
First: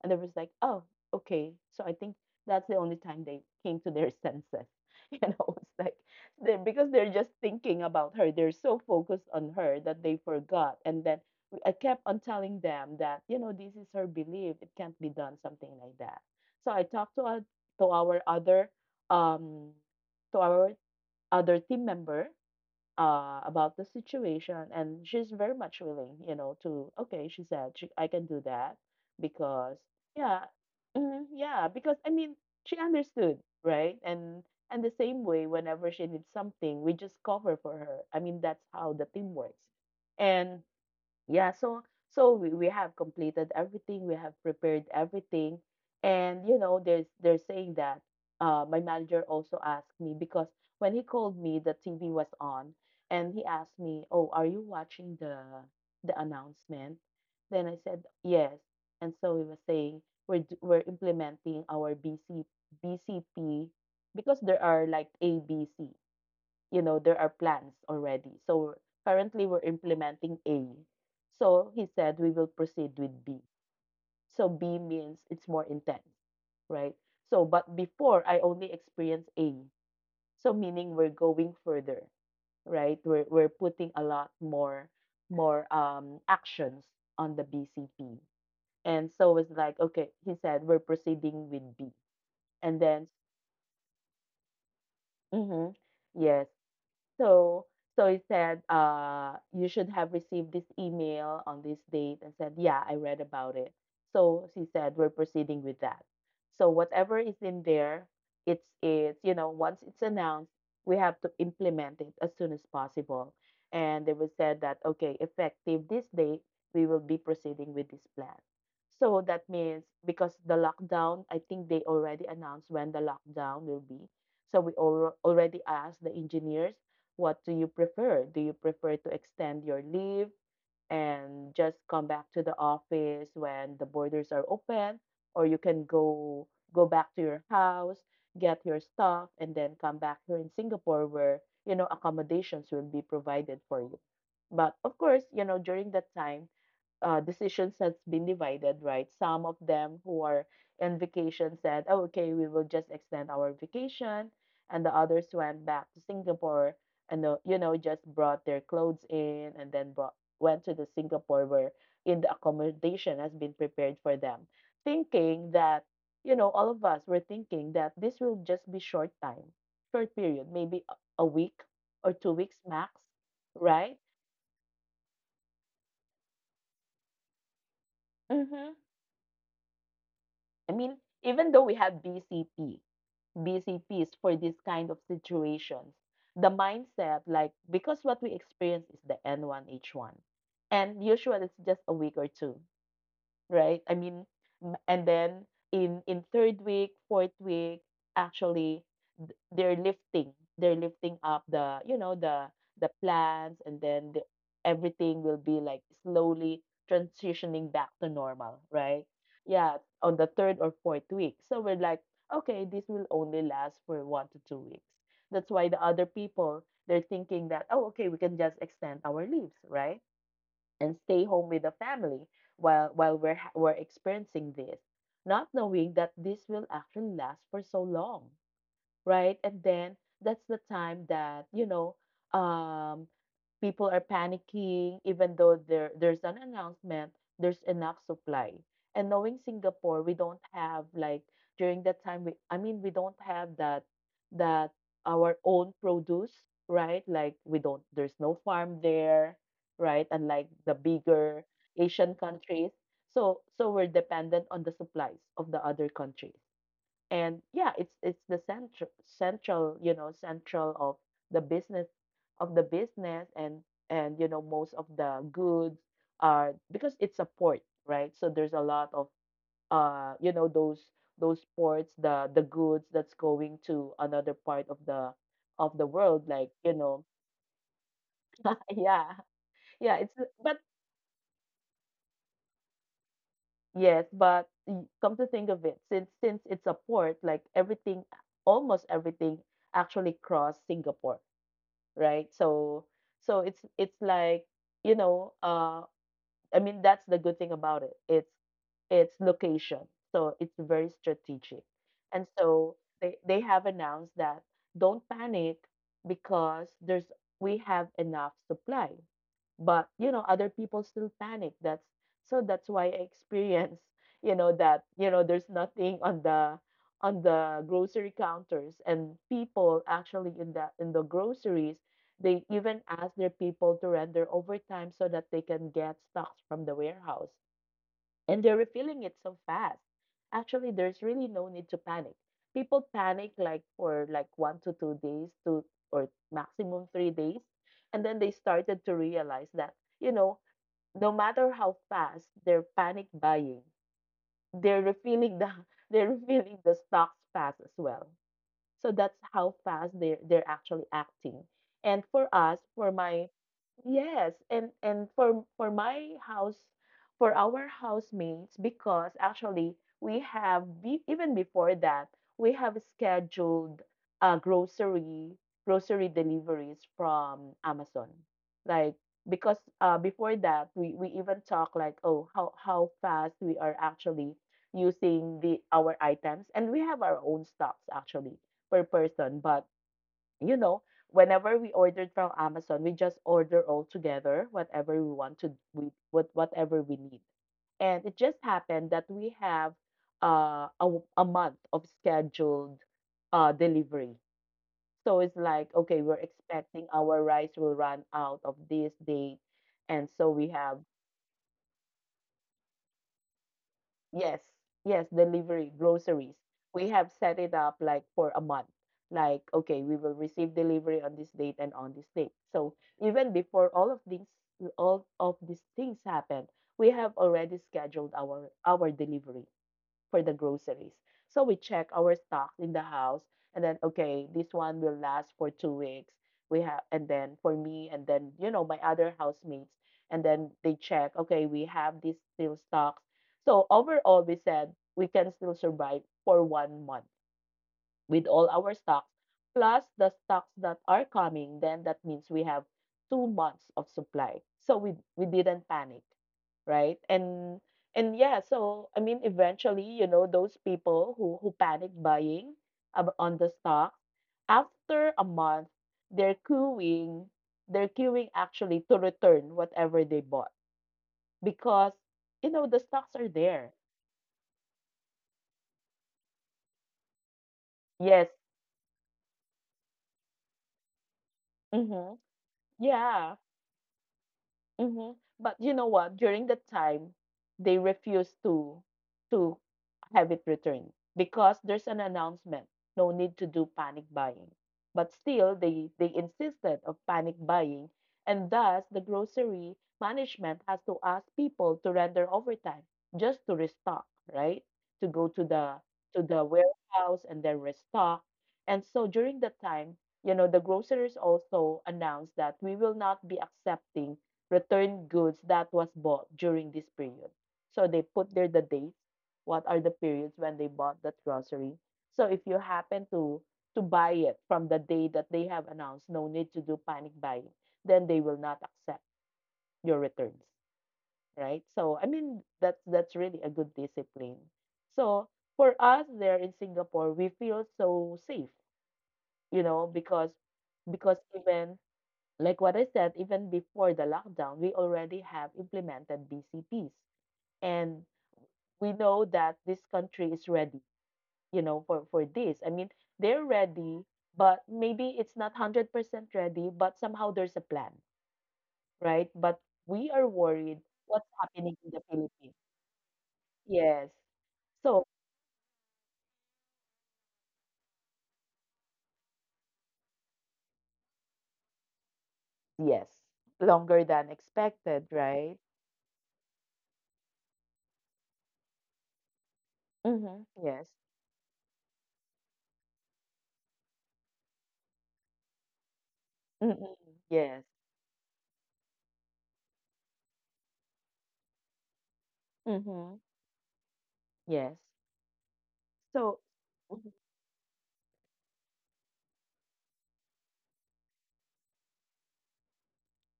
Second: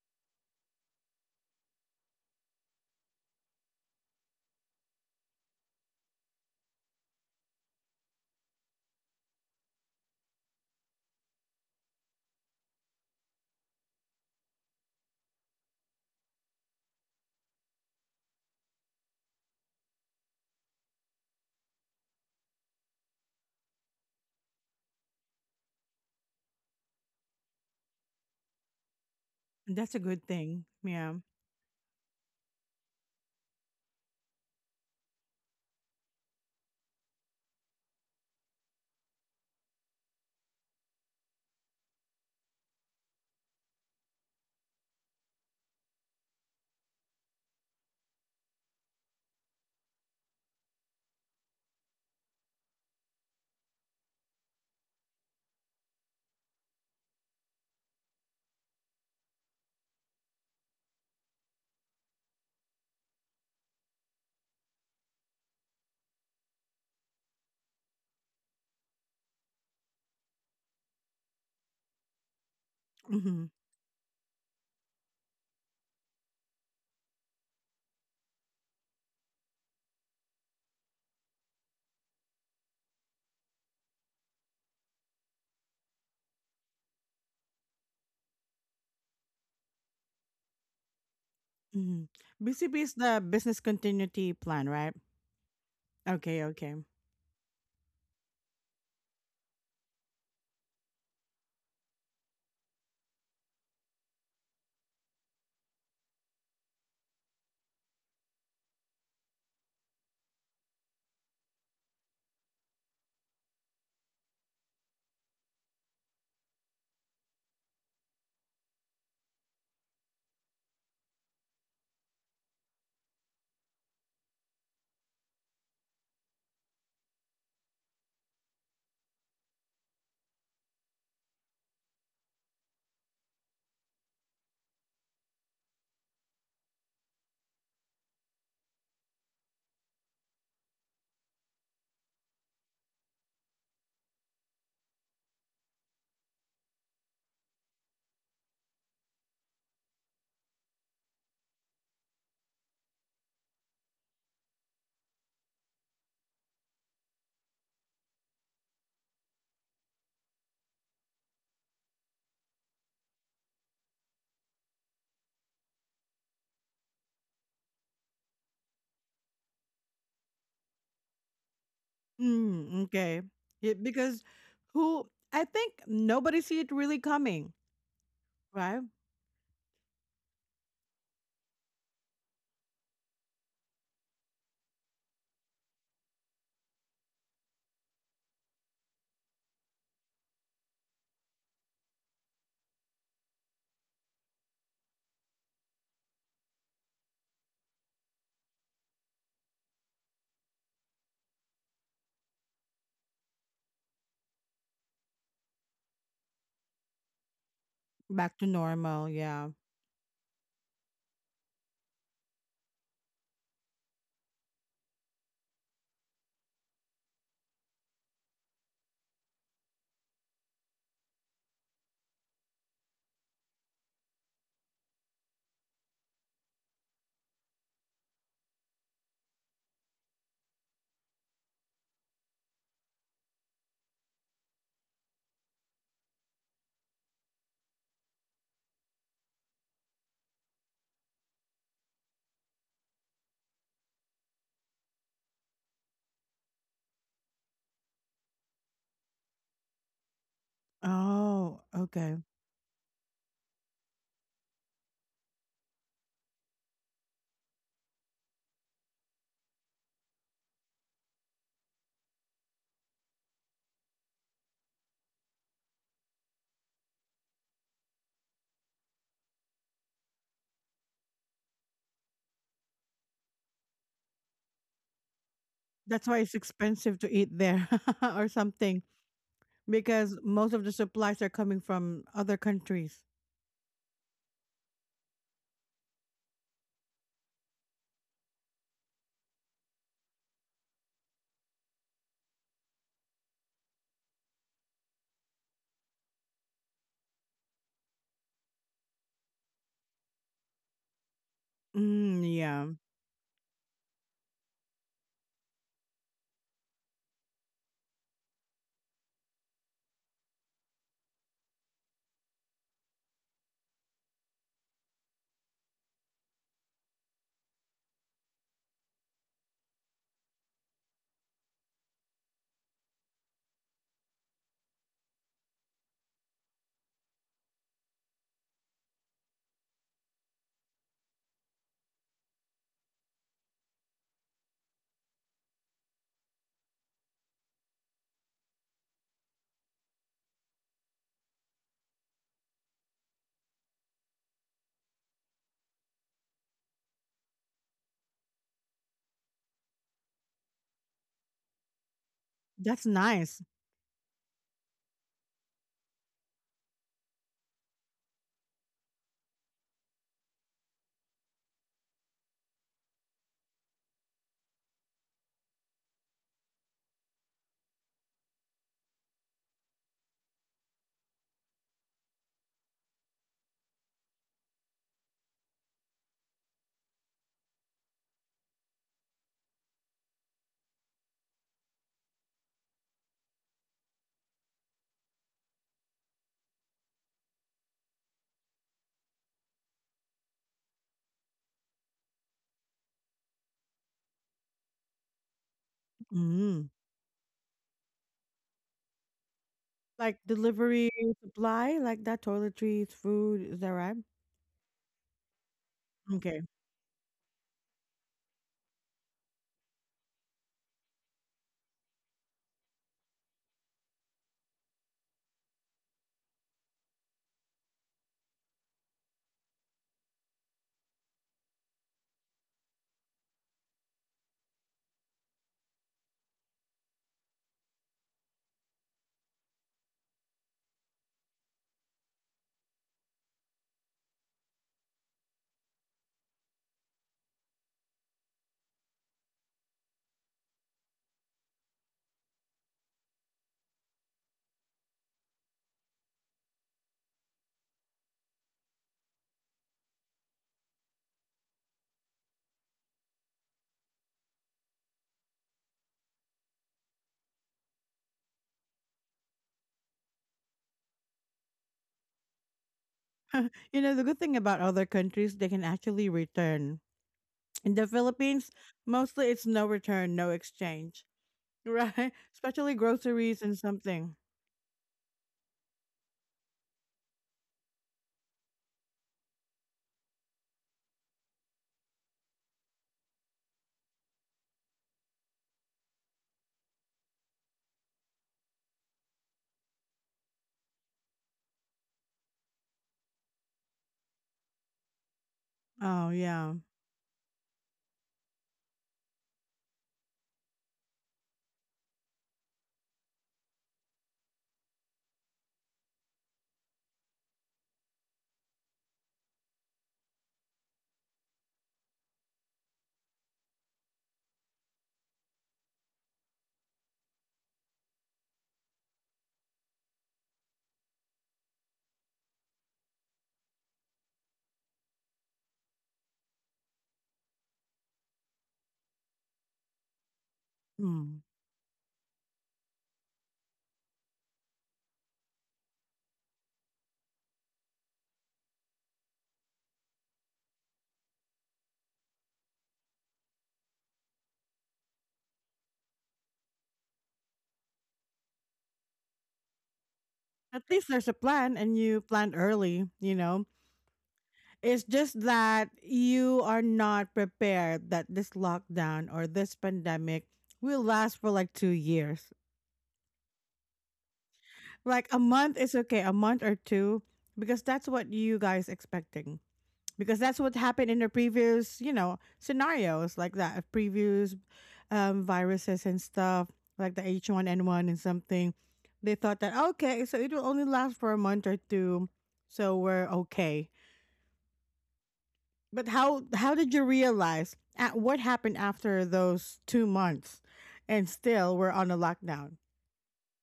B: And they was like, oh, okay. So I think that's the only time they came to their senses. <laughs> You know, it's like they are because they're just thinking about her. They're so focused on her that they forgot. And then I kept on telling them that, you know, this is her belief. It can't be done, something like that. So I talked to our other um to our other team member about the situation, and she's very much willing, you know, to okay, she said, I can do that because
A: That's a good
B: yeah,
A: thing. Yeah.
B: mhm, yeah, because I mean, she understood, right? And the same way, whenever she needs something, we just cover for her. I mean, that's how the team works, and yeah, so we have completed everything, we have prepared everything. And you know, there's they're saying that my manager also asked me because when he called me the TV was on and he asked me, "Oh, are you watching the announcement?" Then I said, "Yes." And so he was saying, We're implementing our BC BCP because there are like ABC, you know, there are plans already. So currently we're implementing A. So he said we will proceed with B."
A: Mm-hmm.
B: So B means it's more intense, right? So, but before I only experienced A. So meaning we're going further, right? We're putting a lot more, actions on the BCP. And so it's like, okay, he said we're proceeding with B.
A: Mm-hmm.
B: And
A: BCP is
B: then,
A: the business continuity plan, right?
B: mm-hmm,
A: Okay.
B: yes.
A: Okay.
B: So so it said, you should have received this email on this date and said, yeah, I read about it. So she said, we're proceeding with that. So whatever is in there, it's you know once it's announced, we have to implement it as soon as possible. And they were said that okay, effective this date, we will be proceeding with this plan. So that means because the lockdown, I think they already announced when the lockdown will be. So we already asked the engineers, what do you prefer? Do you prefer to extend your leave and just come back to the office when the borders are open, or you can go back to your house, get your stuff, and then come back here in Singapore where, you know, accommodations will be provided for you. But of course, you know, during that time decisions has been divided, right? Some of them who are in vacation said, oh, okay, we will just extend our vacation. And the others went back to Singapore and, you know, just brought their clothes in and then went to the Singapore where in the accommodation has been prepared for them, thinking that, you know, all of us were thinking that this will just be short time, short period, maybe a week or 2 weeks
A: Mm,
B: max,
A: okay. Yeah,
B: right?
A: because who, I think nobody see it really coming,
B: Mhm.
A: right?
B: I mean, even though we have BCPs for this kind of situations, the mindset, like, because what we experience is the N1H1, and usually it's just a week or two, right? I mean, and then in third week, fourth week, actually th- they're lifting, they're lifting up the, you know, the plans, and everything will be like slowly transitioning back to
A: Back to
B: normal, right?
A: normal, yeah.
B: Yeah, on the third or fourth week. So we're like, okay, this will only last for 1 to 2 weeks. That's why the other people they're thinking that oh okay we can just extend our leaves, right, and stay home with the family while we're experiencing this, not knowing that this will actually last for so long, right? And then that's the time that, you know, um, people are panicking, even though there's an announcement, there's enough supply. And knowing Singapore, we don't have like during that time we I mean we don't have that our own produce, right? Like we don't there's no farm there, right? Unlike the bigger
A: Oh,
B: Asian
A: okay.
B: countries. So so we're dependent on the supplies of the other countries. And yeah, it's the central, you know, central the business of the business and you know most of the goods are because it's a port, right? So there's a lot of you know those ports, the goods that's going to another part of the
A: That's why
B: world,
A: it's
B: like, you
A: expensive
B: know,
A: to eat there <laughs> or
B: <laughs>
A: something
B: yeah, yeah.
A: because
B: It's
A: most
B: but
A: of the supplies are coming from other countries.
B: yes, come to think of it, since it's a port, like everything, almost everything actually cross Singapore, right? So so it's like, you know, I mean that's the good thing about it. It's location. So it's very strategic.
A: Mm,
B: And
A: yeah.
B: so they have announced that don't panic because there's we have enough supply. But you know, other people still panic. That's So that's why I experience, <laughs> you know, that, you know, there's nothing on the on the grocery counters and people actually in the groceries they even ask their people to render overtime so that they can get stocks from the warehouse. And they're refilling it so fast. Actually, there's really no need to panic. People panic like for like 1 to 2 days to or maximum 3 days. And then they started to realize that, you know, no matter how fast they're panic buying, they're refilling the <laughs> they're refilling the stocks fast as well. So that's how fast they're actually acting. And for us,
A: That's
B: for my
A: nice.
B: yes, and for my house, for our housemates, because actually even before that we have scheduled uh, grocery grocery deliveries from Amazon, like because before that we even talk like oh how fast we are actually using the our items and we have our own stocks actually per person. But you know, whenever we ordered from Amazon, we just order all together, whatever we want to, we what whatever we need. And it just happened that we have a month of scheduled delivery. So it's like okay, we're
A: Mm.
B: expecting our rice will run out of this date, and
A: Like
B: so we have
A: delivery supply, like that, toiletries, food, is that right?
B: Yes, yes, delivery, groceries.
A: Okay.
B: We have set it up like for a month. Like, okay, we will receive delivery on this date and on this date. So even before all of these things happened, we have already scheduled our delivery for the groceries. So we check our stocks in the house and then okay, this one will last for 2 weeks. We have and then for me and then you know my other housemates and then they check okay, we have these still stocks. So overall we said we can still survive for 1 month with all our stocks plus the stocks that are coming, then that means we have 2 months of supply. So we didn't panic, right? And yeah, so I mean, eventually, you know, those people who panic buying on the stock after a month, they're queuing, they're queuing actually to return whatever they bought because you know the stocks are
A: <laughs> you
B: there.
A: know, the good thing about other countries, they can actually return. In the
B: Yes.
A: Philippines, mostly it's no return, no exchange, <laughs> right?
B: Mm-hmm.
A: Especially groceries
B: Yeah.
A: and something.
B: Mhm. But you know what? During that time, they refused to have it returned because there's an announcement. No need to do panic buying. But still, they insisted of panic buying, and thus the grocery management has to ask people to render overtime just to restock, right? To go
A: Oh,
B: to the
A: yeah.
B: warehouse and then restock. And so during that time, you know, the grocers also announced that we will not be accepting return goods that was bought during this period. So they put there the dates, what are the periods when they bought that grocery. So if you happen to buy it from the day that they have announced no need to do panic buying, then they will not accept your returns, right? So I mean that's really a good discipline. So for us there in Singapore, we feel so safe, you know, because even like what I said, even before the lockdown, we already have implemented BCPs. And we know that this country is ready, you know, for this. I mean, they're ready, but maybe it's not 100% ready, but somehow there's a plan, right? But we are
A: At
B: worried
A: least there's a
B: what's
A: plan
B: happening
A: and
B: in the
A: you planned
B: Philippines.
A: early, you know.
B: Yes.
A: It's
B: So,
A: just that you are not prepared that this lockdown or this pandemic will last for like 2 years.
B: yes, longer than
A: Like
B: expected,
A: a month
B: right?
A: is okay, a month or two, because that's what you guys expecting. Because that's
B: Mm-hmm.
A: what happened
B: Yes.
A: in the previous, you know, scenarios like that, of previous viruses and stuff,
B: Mm-hmm.
A: like the
B: Yes.
A: H1N1 and something. They thought that, okay, so it will only last for a month or two, so we're
B: Mm-hmm.
A: okay.
B: Yes.
A: But how
B: So,
A: how did you
B: mm-hmm.
A: realize at what happened after those 2 months, and still we're on a lockdown?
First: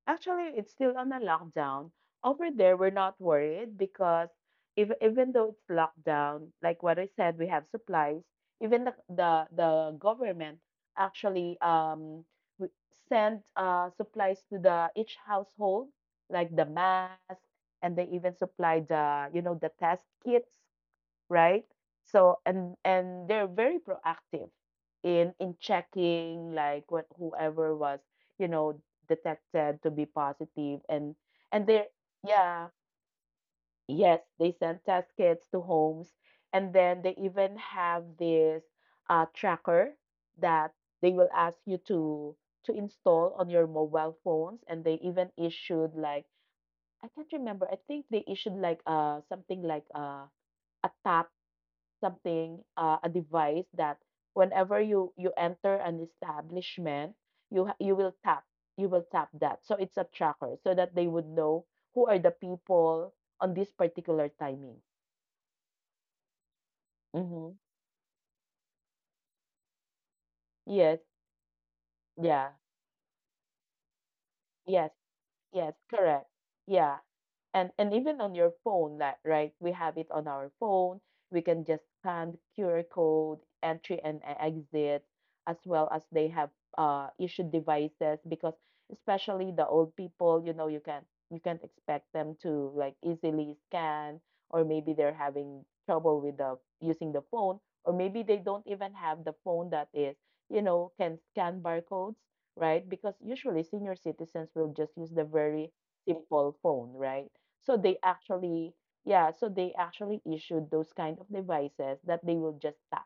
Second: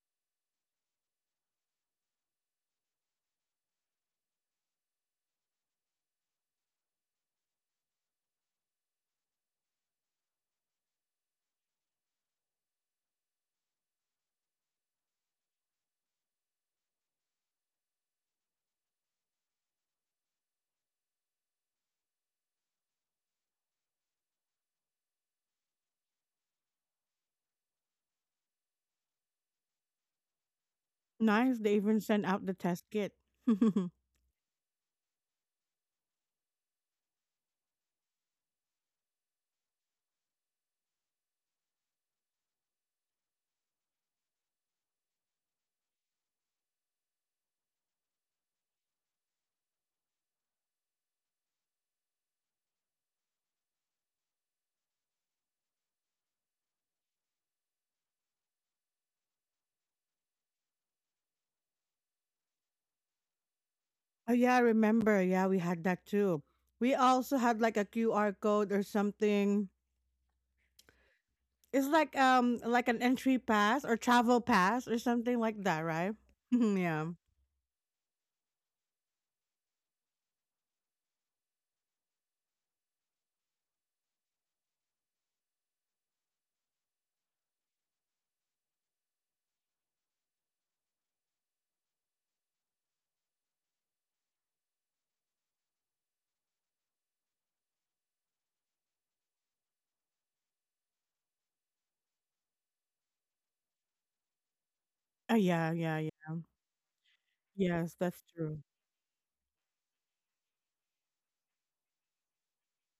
B: Actually, it's still on a lockdown. Over there, we're not worried because if, even though it's lockdown, like what I said, we have supplies. Even the government actually w- sent supplies to the each household, like the mask, and they even supply the you know the test kits, right? So and they're very proactive in checking like what whoever was, you know, detected to be positive
A: Nice.
B: and
A: They
B: they
A: even sent out the
B: yeah,
A: test kit. <laughs> oh
B: yes, they send test kits to homes and then they even have this tracker that they will ask you to install on your mobile phones and they even issued like I can't remember I think they issued like something like a tap something, a device that whenever you enter an establishment, you ha- you will tap you will tap that. So it's a tracker so that they would know who are the people on this particular
A: yeah, I
B: timing.
A: remember. Yeah, we had that too. We also
B: Mm-hmm.
A: had like a QR code or something.
B: Yes.
A: It's
B: Yeah.
A: like an entry pass or travel
B: Yes.
A: pass or something like
B: Yes,
A: that, right?
B: correct.
A: <laughs>
B: Yeah.
A: yeah.
B: And even on your phone, like right, we have it on our phone. We can just scan QR code, entry and exit, as well as they have issued devices because especially the old people, you know, you can't expect them to like easily scan, or maybe they're having trouble with the using the phone, or maybe they don't even have the phone that is, you know, can scan barcodes, right? Because usually senior citizens will just use the
A: Oh
B: very
A: yeah, yeah, yeah.
B: simple phone, right? So they
A: Yes, that's true.
B: actually, yeah, so they actually issued those kind of devices that they will just tap.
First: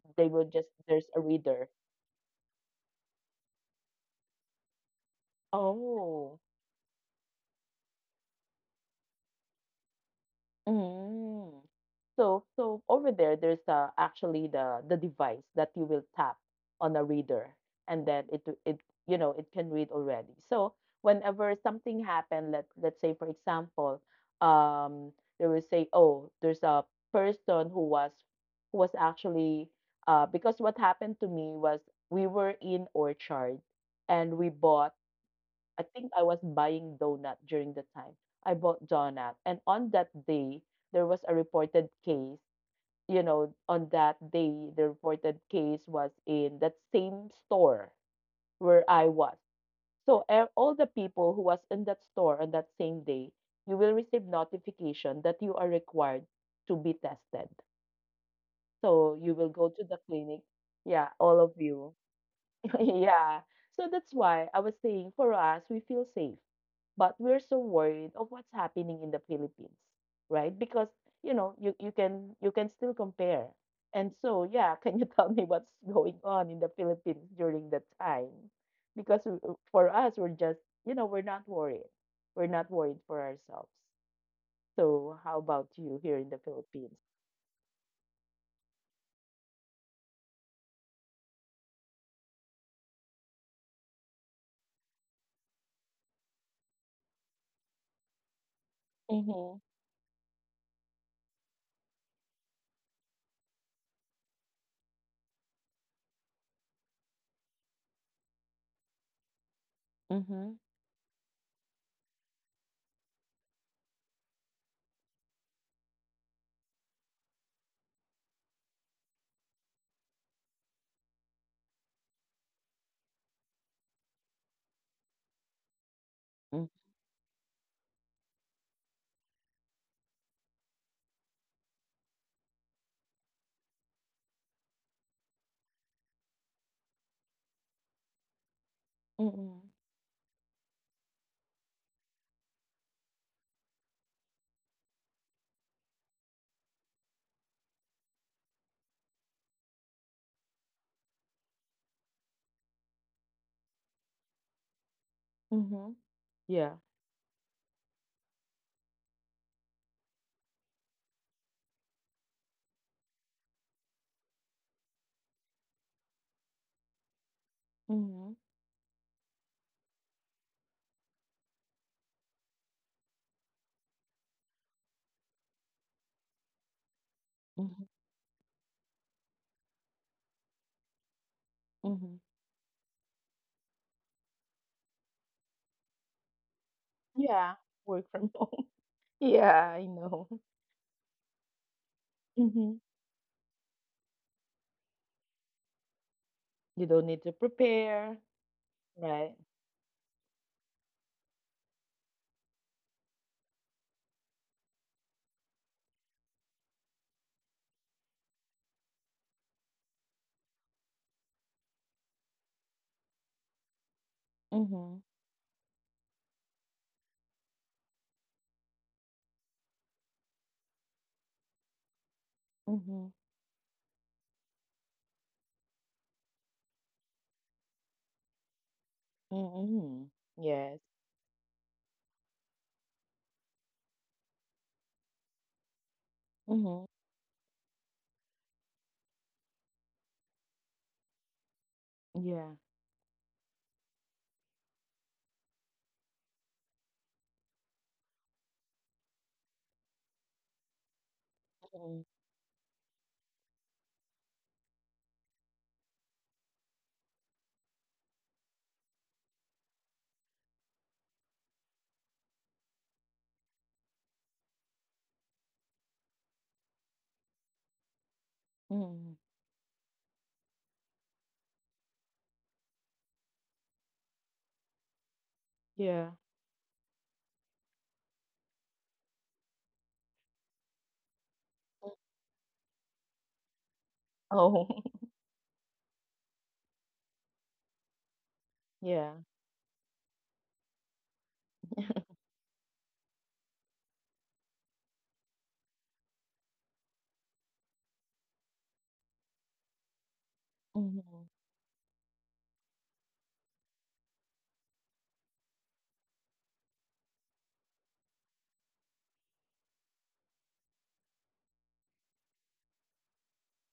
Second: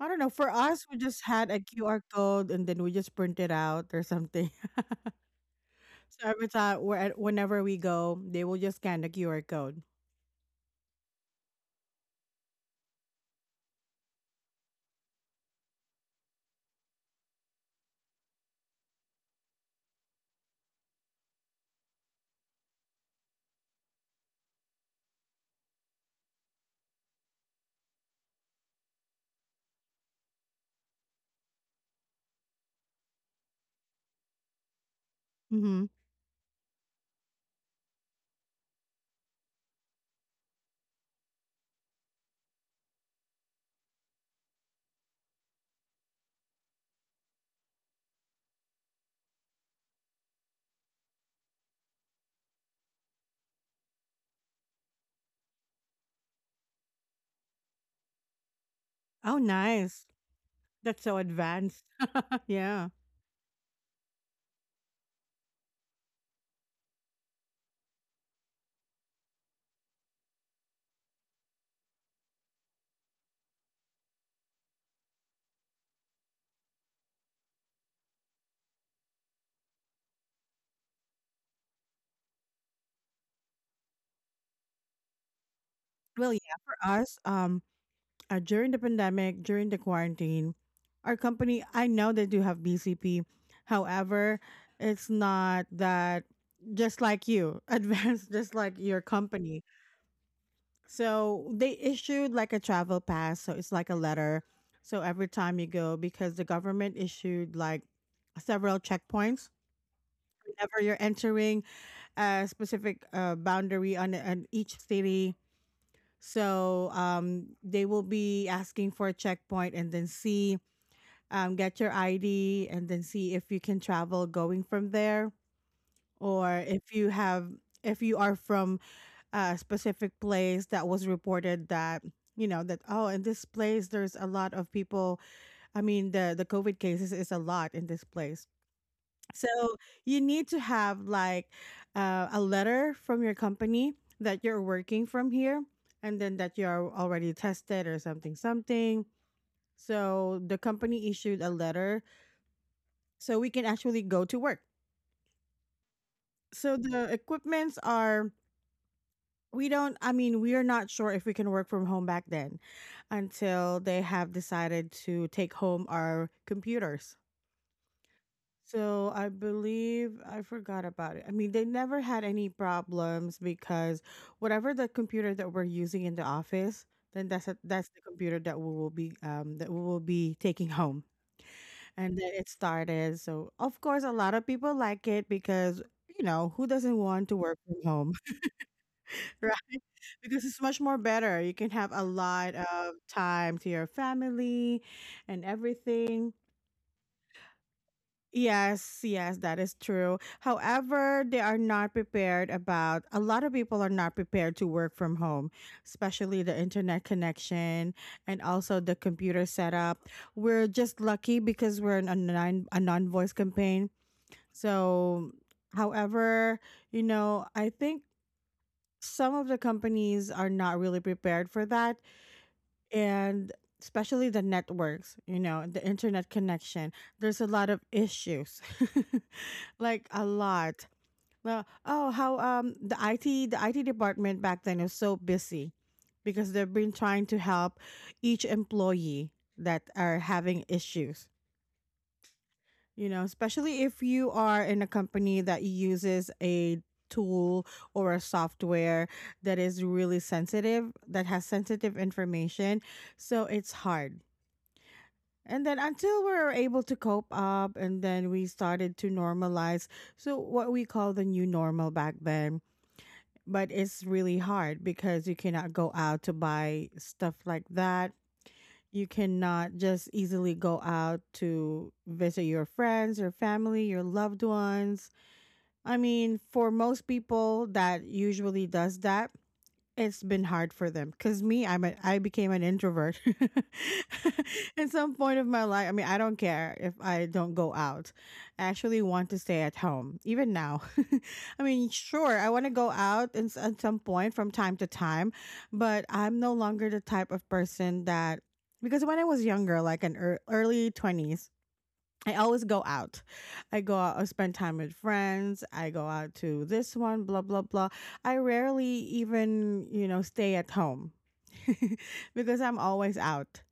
A: I don't know. For us, we
B: There's a
A: just had a
B: reader.
A: QR code and then we just print it out or something. So
B: Oh.
A: every time, where whenever we go, they will just scan the QR code.
B: Mm. So over there, there's actually the device that you will tap on a reader, and then it, you know, it can read already. So whenever something happened, let's say for example, um, they will say, oh, there's a person who was actually, because what happened to me was we were in Orchard and we bought.
A: Mm-hmm.
B: I think I was buying donut during the time. I bought donut, and on that day there was a reported case, you know, on that day, the reported case was in that same store where I was. So all the people who was in that store on that same day, you will receive notification that you are required to be tested. So
A: Oh,
B: you will go to the
A: nice.
B: clinic.
A: That's
B: Yeah,
A: so
B: all of
A: advanced.
B: you.
A: <laughs>
B: <laughs>
A: yeah.
B: Yeah. So that's why I was saying for us, we feel safe but we're so worried of what's happening in the Philippines, right? Because you know you can still compare. And so yeah, <laughs> can you tell me what's going on in the Philippines during that time? Because for us, we're just, you know, we're not worried for ourselves. So how about you here in
A: Well,
B: the
A: yeah. For
B: Philippines?
A: us, during the pandemic, during the quarantine, our company, I know they do have BCP. However, it's not that just like you, <laughs> advanced, just like your
B: Mm-hmm.
A: company. So they issued like a travel pass. So it's like a letter. So every time you go, because the government issued like several checkpoints
B: Mm-hmm.
A: whenever you're entering a specific boundary on each city. So they will be asking for a checkpoint and then see, get your ID and then see if you can travel going from there or if you have, if you are from a specific place that was reported that. You know that, oh, in this place there's a lot of people. I mean, the COVID cases is a lot in this place. So
B: Mm-hmm.
A: you need to have like a letter from your company that you're working from here and then that you're already tested or something, something. So the company issued a letter so we can actually go to work.
B: Mm-hmm.
A: So
B: Yeah.
A: the equipments are, we don't, I mean, we are not sure if we can work from home back then until they have decided to take home our computers.
B: Mm-hmm.
A: So I believe I forgot about it. I mean, they never had any problems because whatever the computer that we're using in the office, then that's a,
B: Mm-hmm.
A: that's the computer that we will be that we will be taking home. And
B: Mm-hmm.
A: then it started. So of course, a lot of people like it because you know who doesn't want to work
B: Yeah.
A: from
B: Work
A: home,
B: from home. <laughs>
A: <laughs>
B: Yeah,
A: right?
B: I
A: Because
B: know.
A: it's much more better. You can have a lot
B: Mm-hmm.
A: of time to your family and everything.
B: You don't need to prepare,
A: Yes,
B: right?
A: yes, that is true. However, they are not prepared about a lot of people are not prepared to work from home, especially the internet connection and also the computer setup. We're just lucky because we're in a non-voice campaign.
B: Mm-hmm.
A: So, however, you know, I think some of the companies are not really prepared for that,
B: Mm-hmm.
A: and especially the networks, you know, the internet connection. There's a lot of issues, <laughs>
B: Mm-hmm.
A: like a
B: Yes.
A: lot. Well, oh, how the IT department back then was so busy because they've
B: Mm-hmm.
A: been trying to help each employee that are having issues.
B: Yeah.
A: You know, especially if you are in a company that uses a tool or a software that is really sensitive, that has sensitive
B: Mm-hmm.
A: information. So it's hard and then until we're able to cope up, and then we started to normalize. So, what we call the new normal back then. But it's really hard because you cannot go out to buy stuff like that. You
B: Mm-hmm.
A: cannot just easily go out to visit your friends, your family, your loved ones. I
B: Yeah.
A: mean, for most people that usually does that, it's been hard for them because me, I became an introvert <laughs>
B: Oh,
A: at some point of my life. I mean, I don't care if I don't go out. I
B: <laughs>
A: actually
B: yeah.
A: want to stay at home even now. <laughs> I mean, sure, I want to go out and at some point from time to time, but I'm no longer the type of person that, because when I was younger, like an early
B: Mm-hmm.
A: 20s, I always go out. I go out, I spend time with friends. I go out to this one, blah, blah, blah. I rarely even, you know, stay at home <laughs> because I'm always out.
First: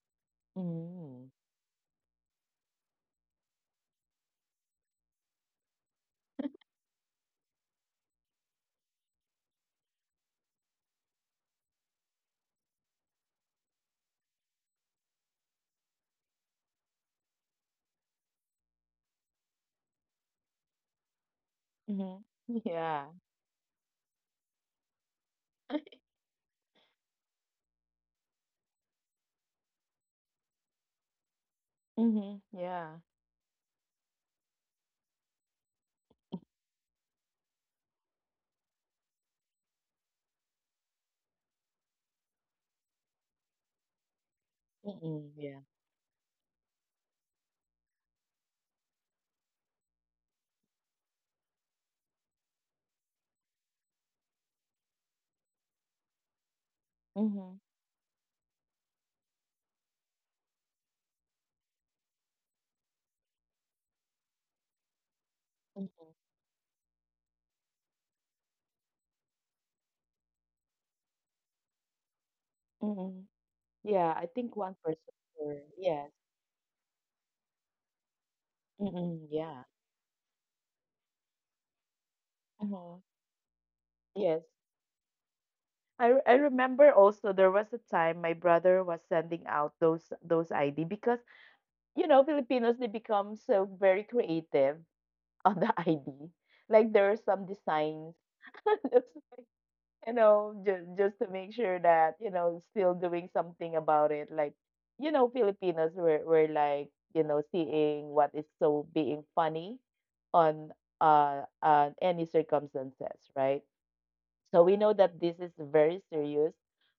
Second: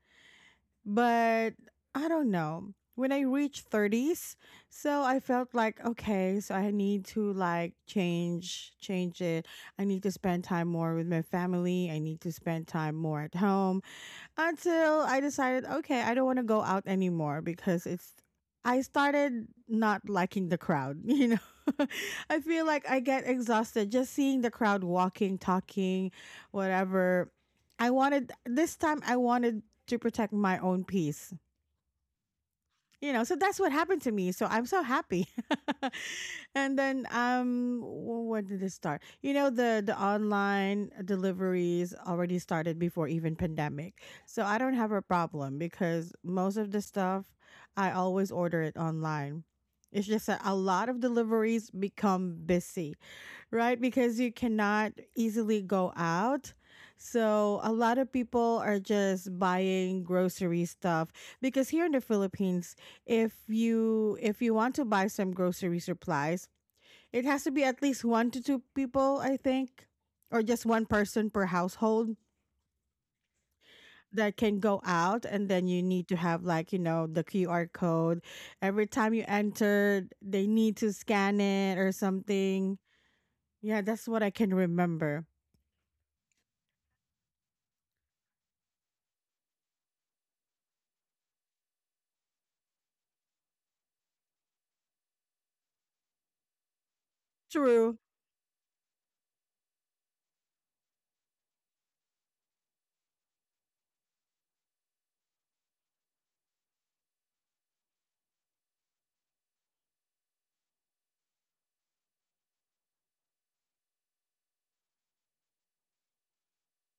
B: Mm-hmm.
A: But I don't know. When I reached 30s, so I felt like, okay, so I need to like change, change it. I need to spend time more with my family. I need to spend time more at home until I decided, okay, I don't want to go out anymore because it's, I started not liking the crowd, <laughs> you know.
B: Mm-hmm.
A: <laughs> I feel like I
B: Yeah.
A: get exhausted just seeing the crowd walking, talking, whatever. I wanted to protect my own peace,
B: Mm-hmm. Yeah.
A: you know. So that's what happened to me. So I'm so happy. <laughs> And then when did this start? You know, the online deliveries already started before even pandemic, so I don't have a
B: Mm-mm.
A: problem
B: Yeah.
A: because most of the stuff I always order it online. It's just that a lot of deliveries become busy, right? Because you cannot easily go out.
B: Mm-hmm.
A: So a lot of people are just buying grocery stuff because here in the Philippines, if you want to buy some grocery
B: Mm-hmm.
A: supplies, it has to be at least one to two people, I think, or just one person per household
B: Mm-hmm. Yeah. I
A: that
B: think
A: can
B: one
A: go
B: person.
A: out, and then you need
B: Yes.
A: to have like, you know, the QR code. Every time you
B: Mm-mm. Yeah.
A: enter, they need to scan it or something.
B: Mm-hmm.
A: Yeah, that's what I
B: Yes.
A: can remember.
B: I remember also there was a time my brother was sending out those ID because, you know, Filipinos, they become so very creative on the <laughs> ID. Like there are some
A: True.
B: designs, <laughs> just, you know, just to make sure that, you know, still doing something about it. Like, you know, Filipinos were like, you know, seeing what is so being funny on any circumstances, right? So we know that this is very serious,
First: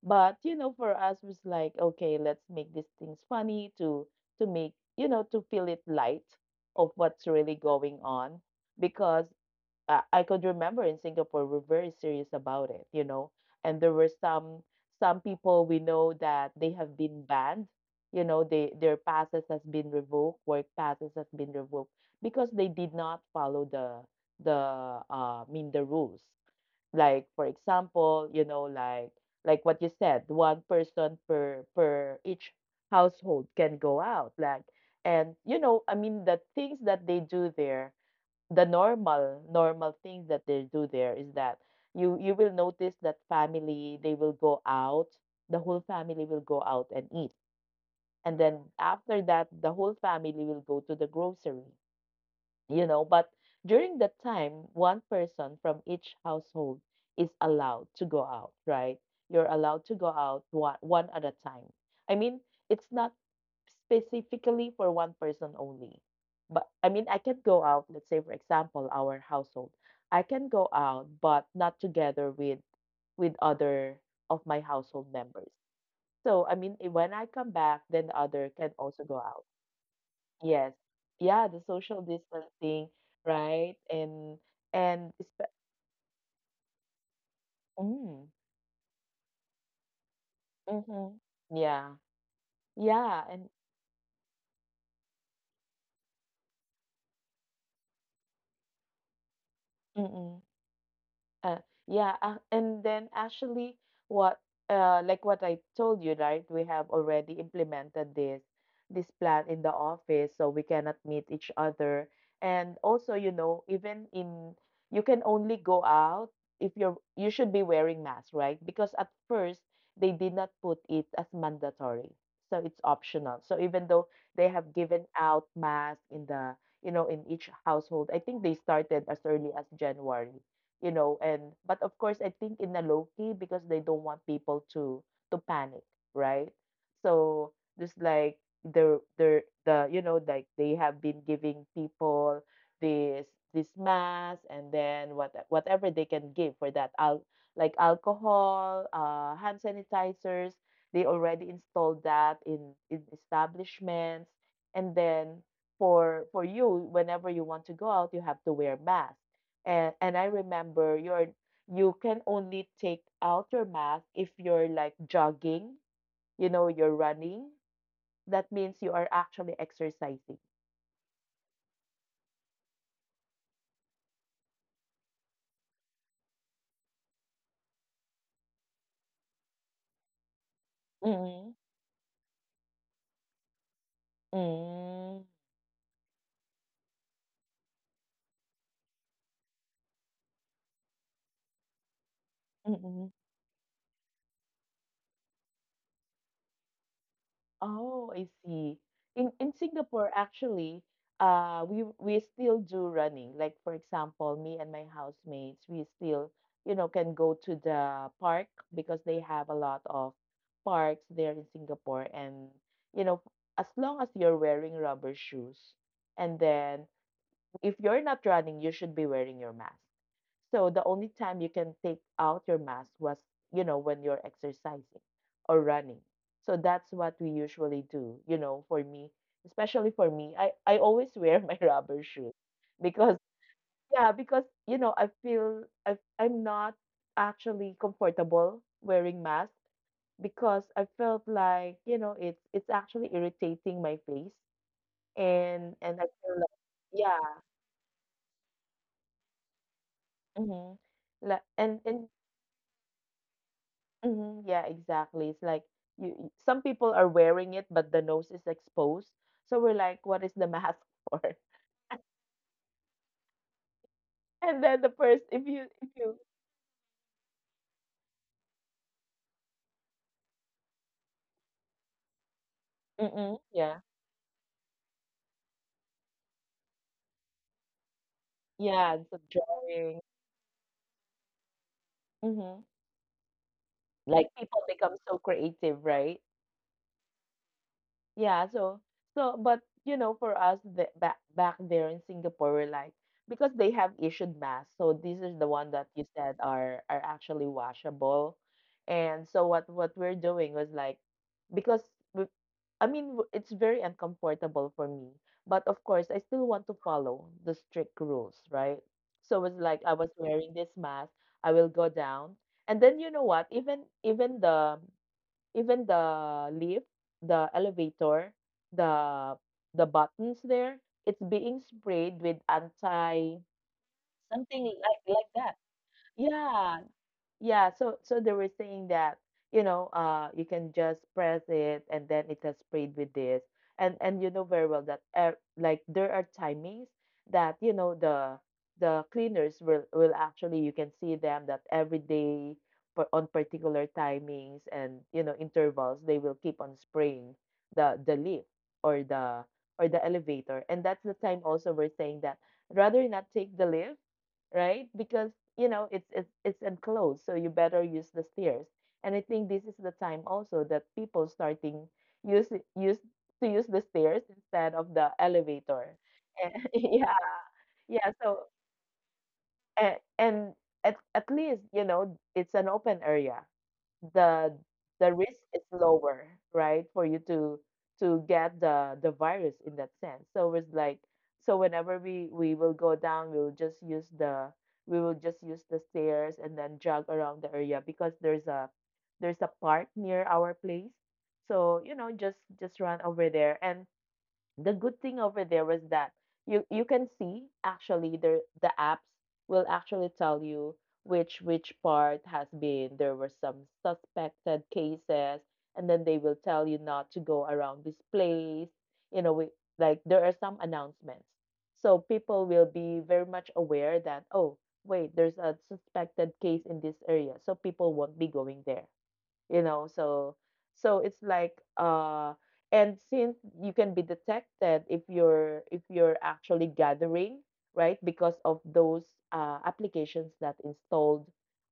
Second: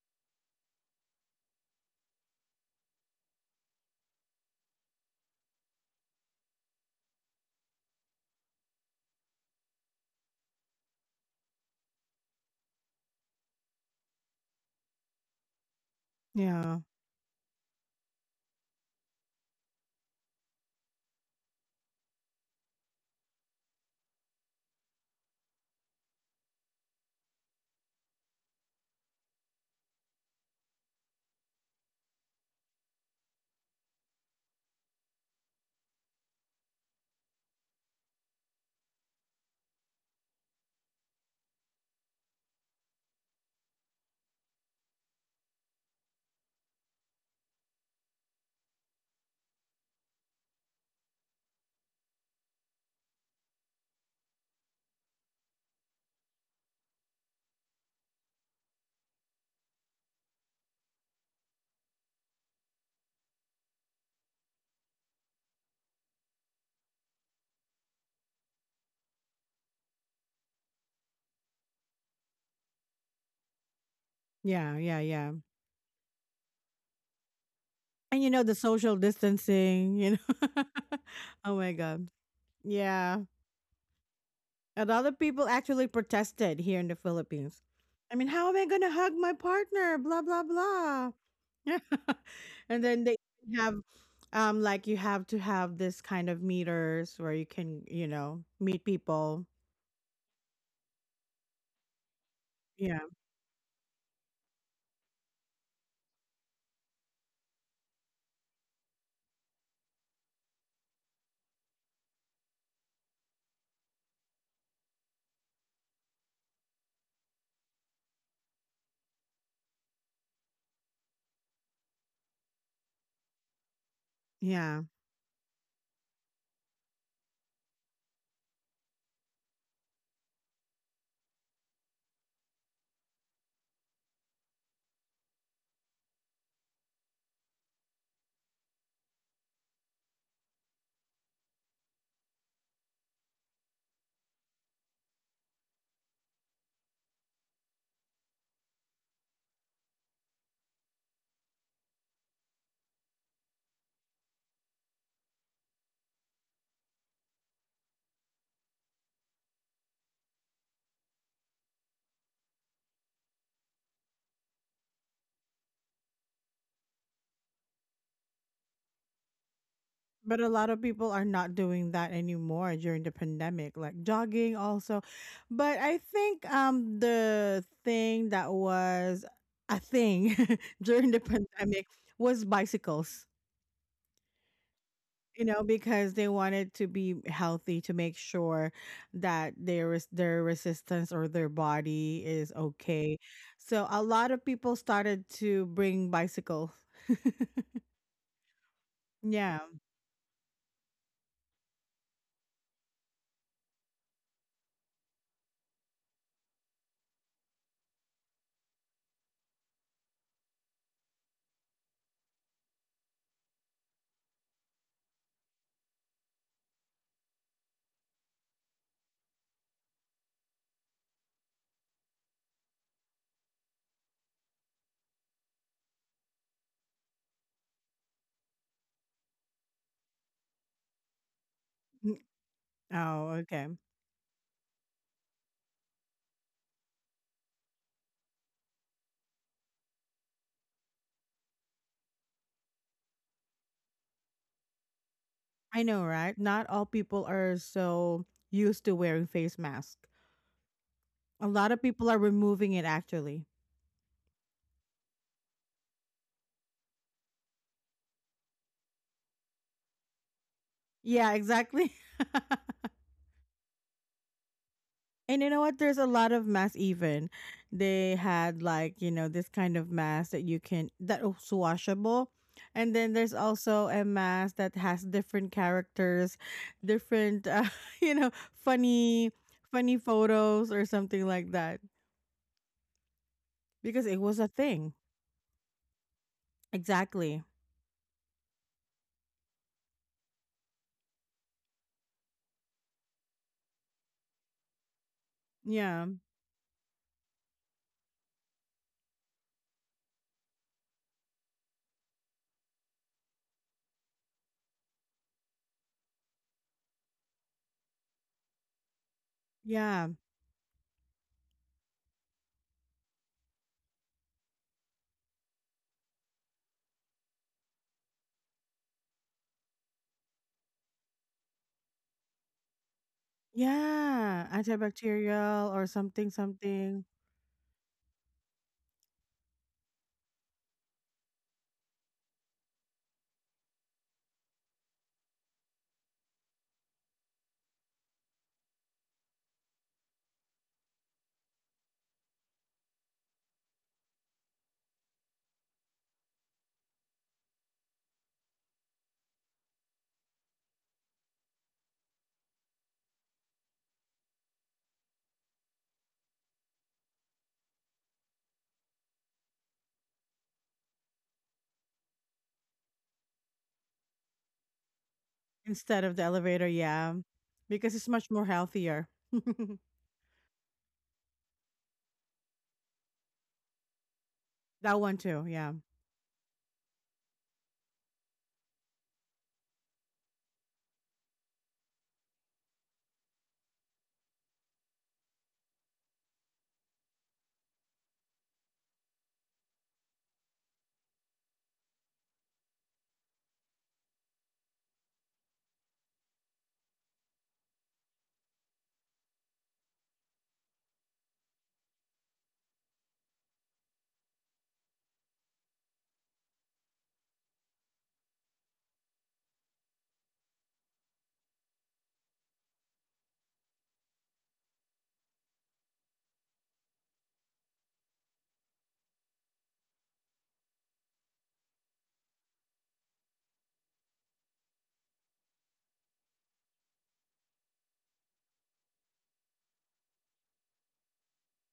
B: but you know, for us, it's like, okay, let's make these things funny to make, you know, to feel it light of what's really going on. Because I could remember in Singapore, we're very serious about it, you know, and there were some people we know that they
A: Yeah.
B: have been banned, you know, they their passes has been revoked, work passes has been revoked because they did not follow the I mean the rules, like, for example, you know, like what you said, one person per each household can go out. Like, and you know, I mean, the things that they do there, the normal things that they do there is that you will notice that family they will go out, the whole family will go out and eat, and then after that, the whole family will go to the grocery, you know, but during that time one person from each household is allowed to go out, right? You're allowed to go out one at a time. I mean, it's not specifically for one person only, but I mean I can go out, let's say for example our household, I can go out but not together with other of my
A: Yeah, yeah,
B: household
A: yeah.
B: members. So I mean, when I come back then the
A: And you know
B: other
A: the
B: can
A: social
B: also go out.
A: distancing, you know.
B: Yes.
A: <laughs>
B: Yeah,
A: Oh
B: the
A: my
B: social
A: god.
B: distancing,
A: Yeah.
B: right? And
A: A lot
B: and
A: of
B: it's,
A: people actually protested here in the Philippines. I mean,
B: mm,
A: how am I going to hug my partner, blah blah blah.
B: mm-hmm. Yeah.
A: <laughs> And then they
B: Yeah, and
A: have like you have to have this kind of meters where you can, you know, meet people.
B: mm-mm. Uh, yeah, and
A: Yeah.
B: then actually, what like what I told you, right? We have already implemented this plan in the office, so we cannot meet each other. And also, you know, even in you can only go out if you should be wearing mask, right? Because at first they did not put it as mandatory, so it's optional. So even though they have
A: Yeah.
B: given out masks in the you know, in each household. I think they started as early as January, you know. And But of course, I think in a low key, because they don't want people to panic, right? So just like the you know, like they have been giving people this this mask, and then whatever they can give for that, like alcohol, hand sanitizers, they already installed that in establishments. And then for you, whenever you want to go out, you have to wear mask. And I remember you can only take out your mask if you're like jogging, you know, you're running. That means you are actually exercising.
A: But a lot of people are not doing that anymore during the pandemic, like jogging also. But I think the thing that was a thing <laughs> during the
B: Mm-hmm.
A: pandemic was bicycles.
B: Mm-hmm.
A: You know, because they wanted to be healthy to make sure that their their resistance or their body is okay. So a lot of people started to bring bicycles.
B: Oh, I see. In
A: Yeah.
B: Singapore, actually, we still do running. Like for example, me and my housemates, we still, you know, can go to the park, because they have a lot of parks there in Singapore. And you know, as long as you're wearing rubber shoes, and then if you're not running, you should be wearing your mask. So the only time you can take out your mask was, you know, when you're exercising or running. So that's what we usually do, you know, for me, especially for me. I always wear my <laughs> rubber
A: Mm.
B: shoes, because
A: Oh, okay.
B: yeah, because you know, I feel I'm not actually comfortable wearing mask, because I felt like, you know, it's actually irritating my face, and
A: I
B: and
A: know,
B: I
A: right?
B: feel like,
A: Not all
B: yeah.
A: people are so used to wearing face masks.
B: Mhm. Like
A: A lot of people
B: and
A: are removing it actually.
B: mhm, yeah, exactly. It's like some people are wearing it but the nose is exposed. So we're like, what is the mask <laughs> for?
A: Yeah, exactly. <laughs>
B: And then the person,
A: And
B: if
A: you know
B: you,
A: what?
B: if
A: There's a
B: you
A: lot of masks even. They had like, you know, this kind of mask that you can that was washable. And then there's
B: mm Yeah.
A: also a mask that has different characters, different <laughs> you know,
B: Yeah, it's a
A: funny funny
B: drawing.
A: photos or something like that
B: Hmm.
A: because it
B: Like
A: was a
B: people
A: thing.
B: become so creative, right?
A: Exactly.
B: Yeah, so but you know, for us back there in Singapore, we're like, because they have issued masks, so this is the one that
A: Yeah.
B: you said are actually washable, and so what we're doing was like, because we, I mean it's very uncomfortable for me, but of course I still want to follow the strict rules, right? So it's like I
A: Yeah.
B: was wearing this mask, I will go down, and then you know what? Even the lift, the elevator, the the buttons there, it's being sprayed with anti,
A: Yeah,
B: something like that.
A: antibacterial or something
B: Yeah.
A: something.
B: Yeah, so they were saying that, you know, you can just press it and then it has sprayed with this. And you know very well that, like there are timings that, you know, the cleaners will actually, you can see them that every day, for on particular timings and, you know, intervals, they will keep on spraying the lift or the or the elevator. And that's the time also we're saying that rather not take the lift, right? Because you know it's enclosed, so you better use the stairs. And I think this is the time also that people starting use use to use the stairs instead of the elevator.
A: Instead of the elevator,
B: <laughs>
A: yeah.
B: Yeah,
A: Because it's
B: yeah.
A: much more
B: So
A: healthier. <laughs>
B: and at least you know it's an open area, the
A: That
B: the
A: one
B: risk
A: too,
B: is
A: yeah.
B: lower, right? For you to get the virus in that sense. So it's like, so whenever we will go down, we will just use the stairs and then jog around the area, because there's a park near our place. So, just run over there. And the good thing over there was that you can see actually the apps will actually tell you which part has been there were some suspected cases, and then they will tell you not to go around this place. You know we, like there are some announcements, so people will be very much aware that, oh wait, there's a suspected case in this area, so people won't be going there, you know so so it's like and since you can be detected if you're actually gathering, right? Because of those applications that installed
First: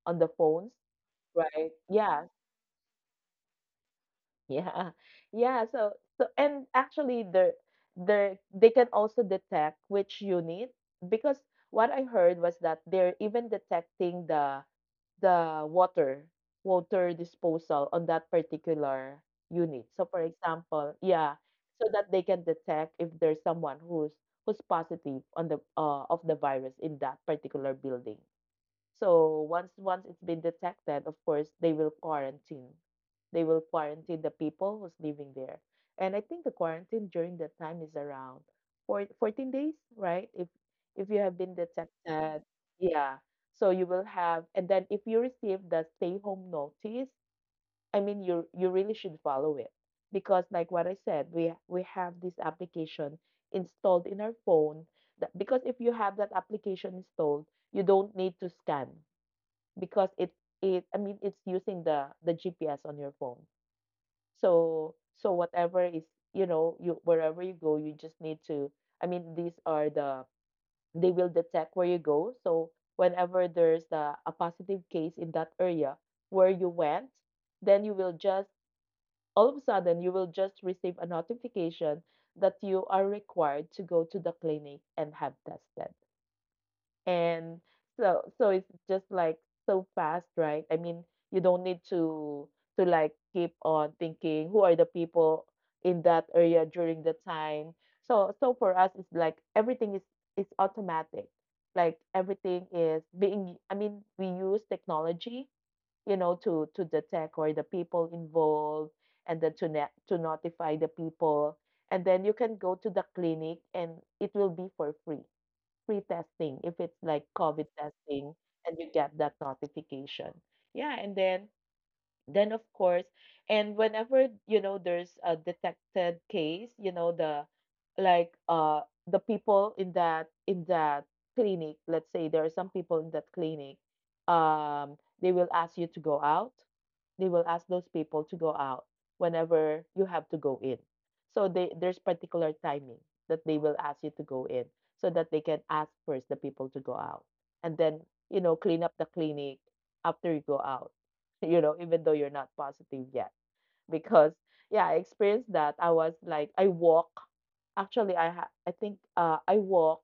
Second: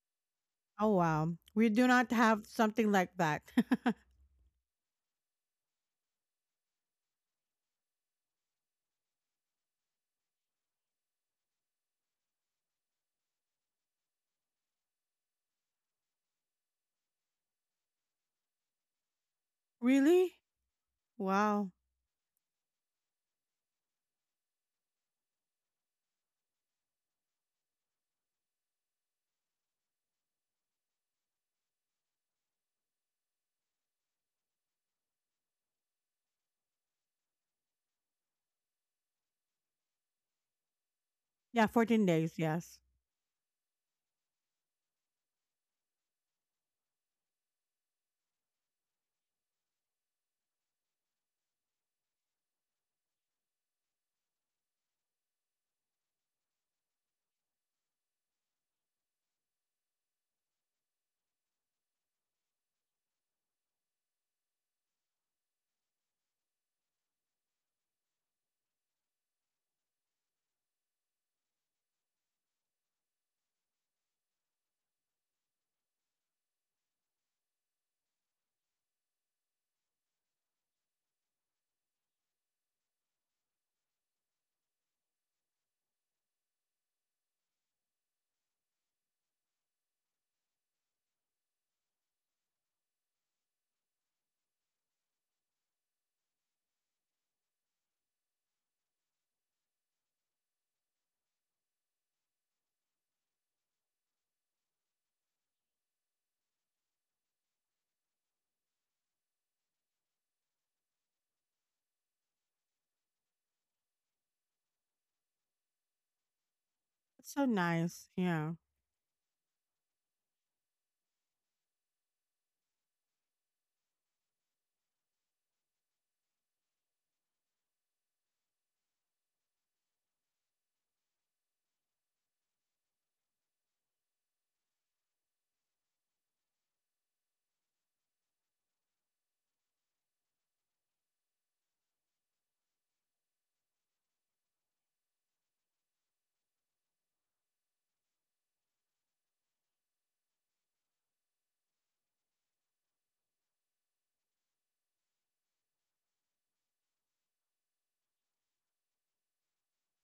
B: on the phones.
A: Oh wow. We
B: Right,
A: do not
B: yeah.
A: have something like that. <laughs>
B: <laughs> Yeah. Yeah, so and actually the they can also detect which unit, because what I heard was that they're even detecting the water disposal on that particular unit. So for
A: Really?
B: example, yeah,
A: Wow.
B: so that they can detect if there's someone who's positive on the of the virus in that particular building. So once it's been detected, of course, they will quarantine. They will quarantine the people who's living there. And I think the quarantine during that time is around 14 days, right? If you have been
A: Yeah, 14
B: detected,
A: days, yes.
B: yeah. So you will have, and then if you receive the stay home notice, I mean, you really should follow it because, like what I said, we have this application installed in our phone. That, because if you have that application installed, you don't need to scan because it I mean it's using the GPS on your phone. So whatever is, you know, you wherever you go, you just need to. I mean, these are the they will detect where you go. So whenever there's a positive case in that area where you went, then you will just, all of a sudden you will just receive a notification that you are required to go to the clinic and have tested. And so it's just like so fast, right? I mean, you don't need to like keep on thinking who are the people in that area during the time. So for us it's like everything is automatic. Like everything is being I mean, we use technology, you know, to detect or the people involved and then to net to notify the people. And then you can go to the clinic and it will be for free testing if it's like
A: It's so
B: COVID
A: nice,
B: testing,
A: yeah.
B: and you get that notification. Yeah, and then of course, and whenever, you know, there's a detected case, you know, the like the people in that clinic, let's say there are some people in that clinic, they will ask you to go out, they will ask those people to go out whenever you have to go in. So they, there's particular timing that they will ask you to go in so that they can ask first the people to go out, and then, you know, clean up the clinic after you go out, <laughs> you know, even though you're not positive yet. Because, yeah, I experienced that. I was like, I walk. Actually, I think I walk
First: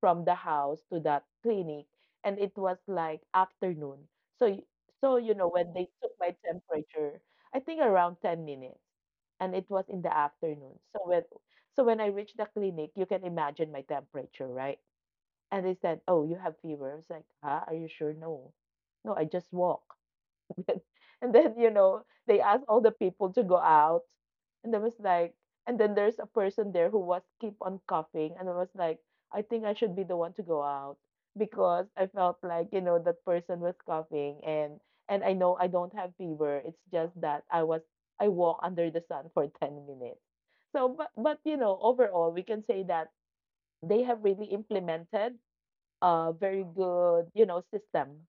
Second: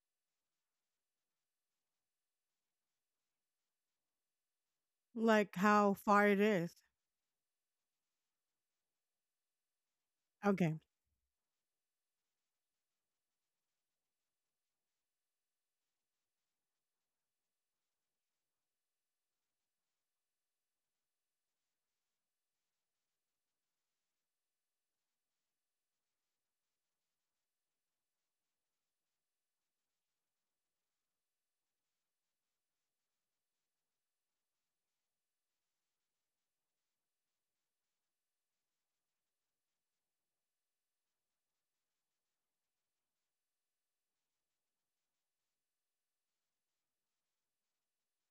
B: from the house to that clinic, and it was like afternoon. So, you know,
A: Like
B: when they
A: how
B: took
A: far
B: my
A: it is.
B: temperature, I think around 10 minutes, and it was in the
A: Okay.
B: afternoon. So when I reached the clinic, you can imagine my temperature, right? And they said, "Oh, you have fever." I was like, "Huh? Are you sure? No, no, I just walk." <laughs> And then, you know, they asked all the people to go out. And I was like, and then there's a person there who was keep on coughing. And I was like, I think I should be the one to go out because I felt like, you know, that person was coughing, and I know I don't have fever. It's just that I was I walk under the sun for <laughs> 10 minutes. So but you know, overall we can say that they have really implemented a very good, you know, system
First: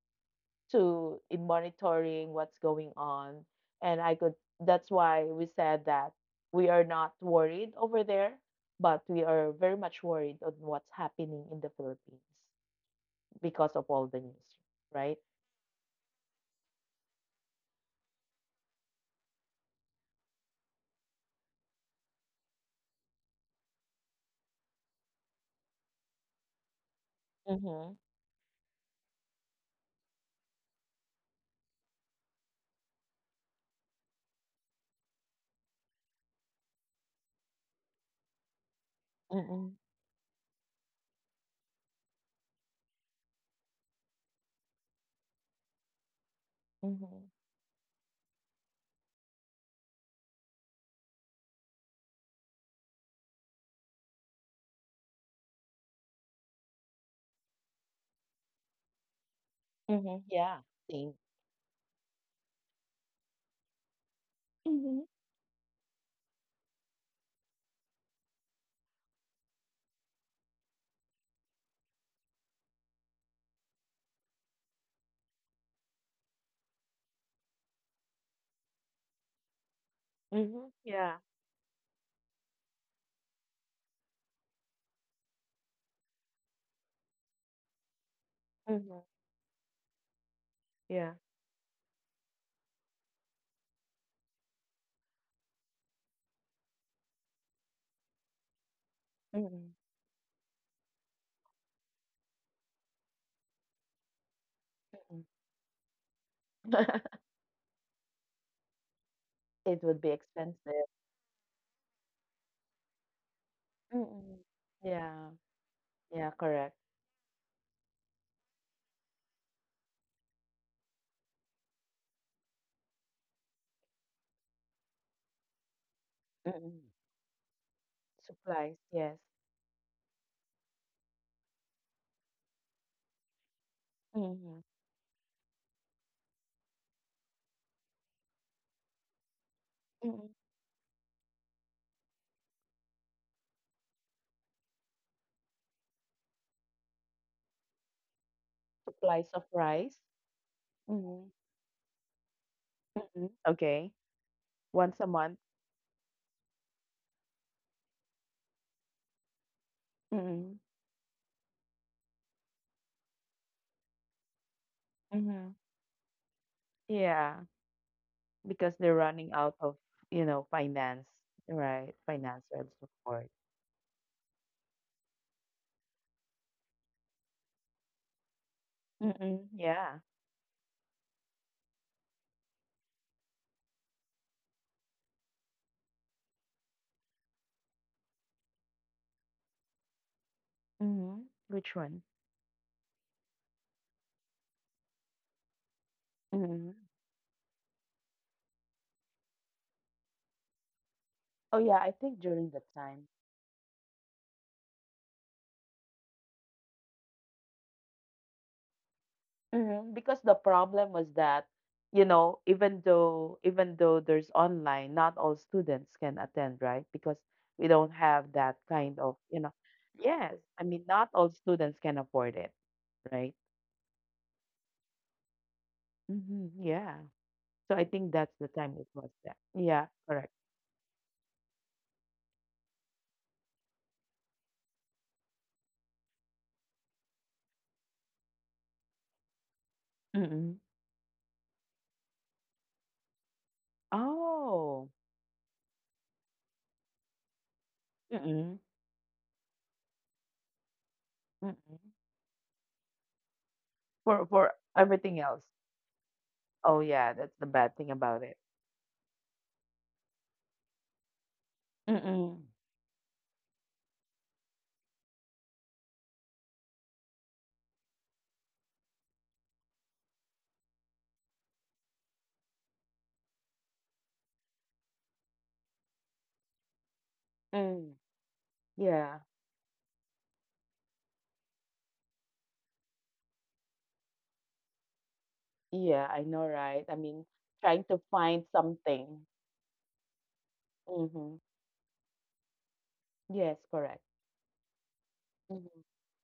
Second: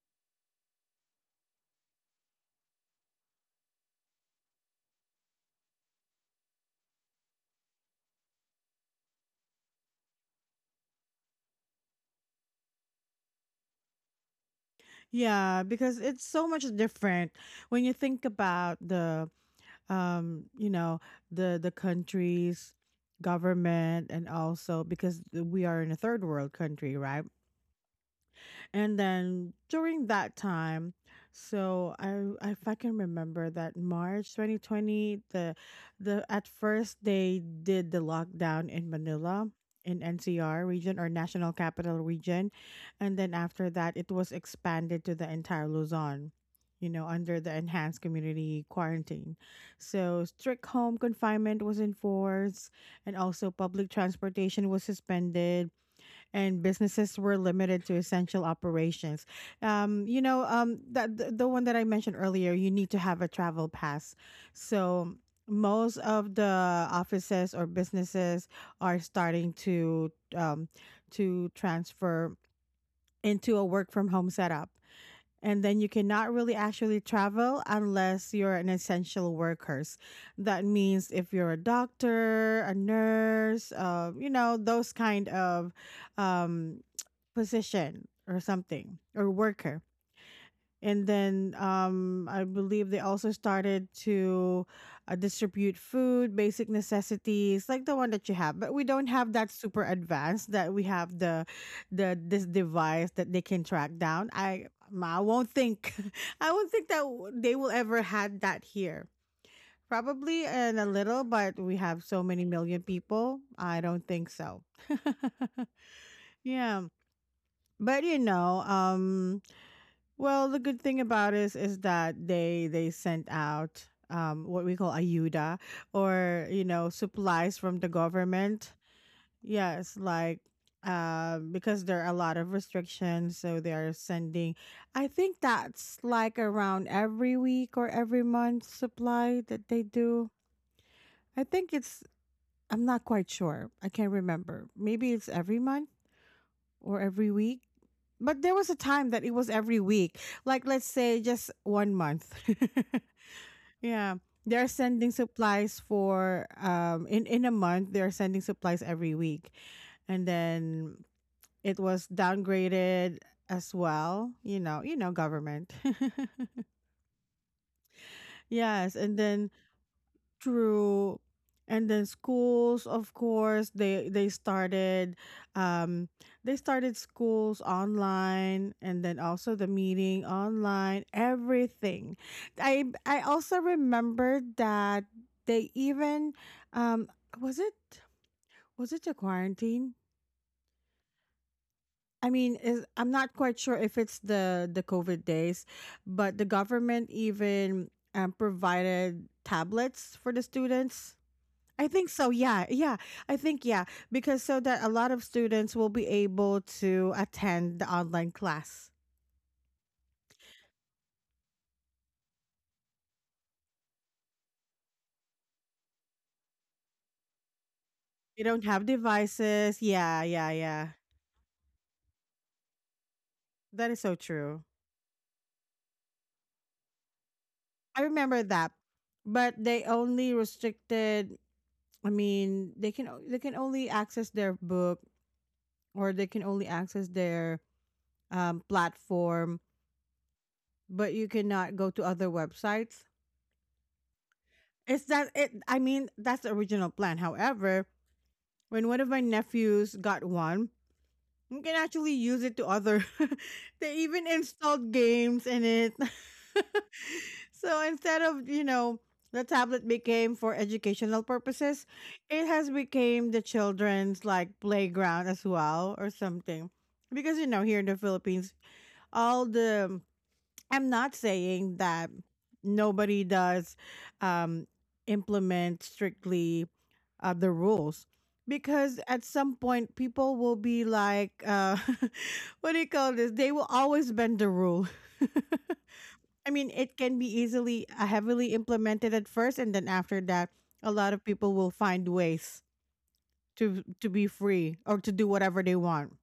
B: to in monitoring what's going on. And I could that's why we said that we are not worried over there, but we are very much worried on what's happening in the Philippines because of all the news, right?
A: Yeah, because it's so much different when you think about the you know, the country's government, and also because we are in a third world country, right?
B: Mm-hmm.
A: And then during that time, so I if I can remember that March 2020, the at first they did the lockdown in Manila
B: Mm-hmm.
A: in NCR region or National Capital Region, and then after that it was expanded to the entire Luzon. You know,
B: Mm-hmm.
A: under the enhanced community quarantine. So, strict home confinement was enforced, and also public transportation was suspended and businesses were limited to essential operations.
B: Mm-hmm. Yeah. Same.
A: That the one that I mentioned earlier, you need to have a travel pass.
B: Mm-hmm.
A: So most of the offices or businesses are starting to transfer into a work from home setup. And then you cannot really actually travel unless you're an essential workers. That
B: Mm-hmm.
A: means
B: Yeah.
A: if you're a doctor, a nurse, those kind of um, position or
B: Mm-hmm.
A: something or worker. And
B: Yeah.
A: then I believe they also started to distribute food, basic necessities, like the one that you have. But we don't have that
B: Mm-hmm.
A: super advanced that we have the this device that they can track down. I
B: Mm-hmm.
A: I won't think <laughs> I won't think that
B: <laughs>
A: they will ever had that here.
B: It would be
A: Probably in
B: expensive.
A: a little, but we have so many million people. I don't think
B: Mm-hmm.
A: so.
B: Yeah. Yeah,
A: <laughs>
B: correct.
A: Yeah. But you know, um Well, the good thing about it is that they sent out what we call ayuda or
B: Mm-hmm.
A: supplies from the government.
B: Supplies, yes.
A: Yes, like because there are a lot of restrictions, so they are sending.
B: Mm-hmm.
A: I think that's like around every week or every month supply that they do. I think it's. I'm not quite sure. I can't remember. Maybe it's every month or every week. But there was a time that
B: Slice
A: it
B: of
A: was every
B: rice.
A: week. Like let's say
B: Mm-hmm.
A: just one month.
B: Hmm.
A: <laughs>
B: Okay.
A: Yeah. They're
B: Once a
A: sending
B: month.
A: supplies for in a month, they're sending supplies every week. And
B: Mm-hmm.
A: then it was downgraded as well,
B: Mm-hmm.
A: government. <laughs>
B: Yeah, because
A: Yes.
B: they're
A: And
B: running
A: then
B: out of, you know, finance,
A: true. And
B: right?
A: then
B: Financial
A: schools, of
B: support.
A: course, they started um they started schools online and then
B: Mm-hmm.
A: also the
B: Yeah.
A: meeting online, everything. I also remember that they even um was it was it the quarantine?
B: Mm-hmm. Which one?
A: I mean, is I'm not quite sure if it's the COVID days, but the
B: Mm-hmm.
A: government even provided tablets for the students.
B: Oh yeah,
A: I
B: I
A: think
B: think
A: so.
B: during that
A: Yeah. Yeah.
B: time.
A: I think, yeah. Because so that a lot of students will be able to attend the online class.
B: Mhm, because the problem was that, you know, even though there's online, not all students can attend, right? Because we don't have
A: They
B: that
A: don't have
B: kind of, you know,
A: devices. Yeah.
B: yes,
A: Yeah.
B: I
A: Yeah.
B: mean, not all students can afford it, right?
A: That is so true.
B: Hmm. Yeah. So I
A: I
B: think that's
A: remember
B: the
A: that.
B: time it was that.
A: But they
B: Yeah, correct.
A: only restricted, I mean, they can they can only access their book or they can only access their platform,
B: Mm-mm.
A: but you cannot go to other websites.
B: Oh,
A: It's that it I mean, that's the original plan. However,
B: mm-mm.
A: when one of my nephews got one, you can
B: Mm-mm.
A: actually use it to other. <laughs> They even
B: For
A: installed
B: everything else.
A: games in it. <laughs>
B: Oh yeah, that's the
A: So
B: bad thing about
A: instead
B: it.
A: of, the tablet became for educational purposes,
B: Mm-mm.
A: it has became the children's like playground as well or something. Because you know, here in the Philippines, all the I'm not saying that nobody does um, implement strictly the
B: Mm.
A: rules because
B: Yeah.
A: at some point people will be like, <laughs> what do you call this? They will always bend the rule.
B: Yeah, I know,
A: <laughs> I mean,
B: right? I
A: it can
B: mean,
A: be
B: trying
A: easily
B: to find
A: heavily implemented
B: something.
A: at first, and then after that, a lot of
B: Mm-hmm.
A: people will find ways
B: Yes,
A: to
B: correct.
A: be free or to do whatever they
B: Mm-hmm.
A: want,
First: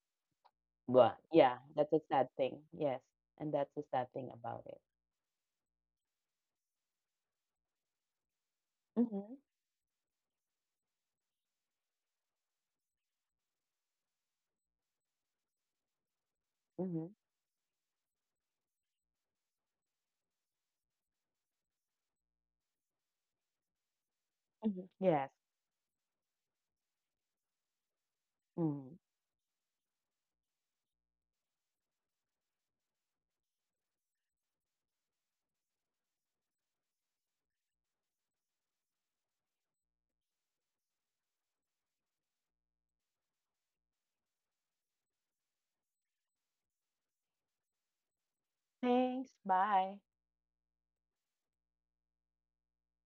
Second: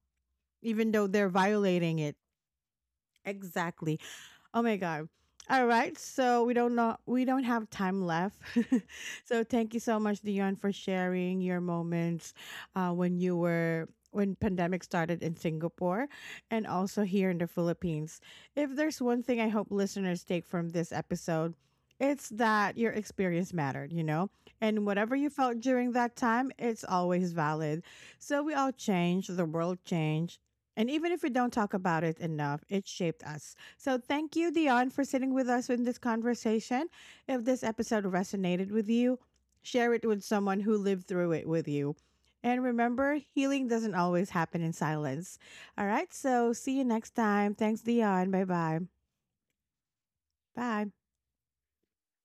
A: even though
B: But
A: they're
B: yeah, that's
A: violating
B: a
A: it.
B: sad thing. Yes, and that's the
A: Exactly.
B: sad thing
A: Oh
B: about
A: my
B: it.
A: god. All right, so we don't have time left. <laughs>
B: Mm-hmm.
A: So thank you so much, Dion, for sharing your moments when you were when pandemic started in Singapore and also
B: Mm-hmm.
A: here in the Philippines. If there's one thing I hope listeners take from this episode, it's that your experience mattered, you know?
B: Mm-hmm.
A: And whatever
B: Yes.
A: you felt during that time, it's always valid. So we all
B: Mm-hmm.
A: change, the world changed. And even if we don't talk about it enough, it shaped us. So, thank you, Dion, for sitting with us in this conversation. If this episode resonated with you, share it with someone who lived through it with you. And remember, healing doesn't always happen in silence. All right, so see you next time. Thanks, Dion. Bye-bye.
B: Thanks. Bye.
A: Bye.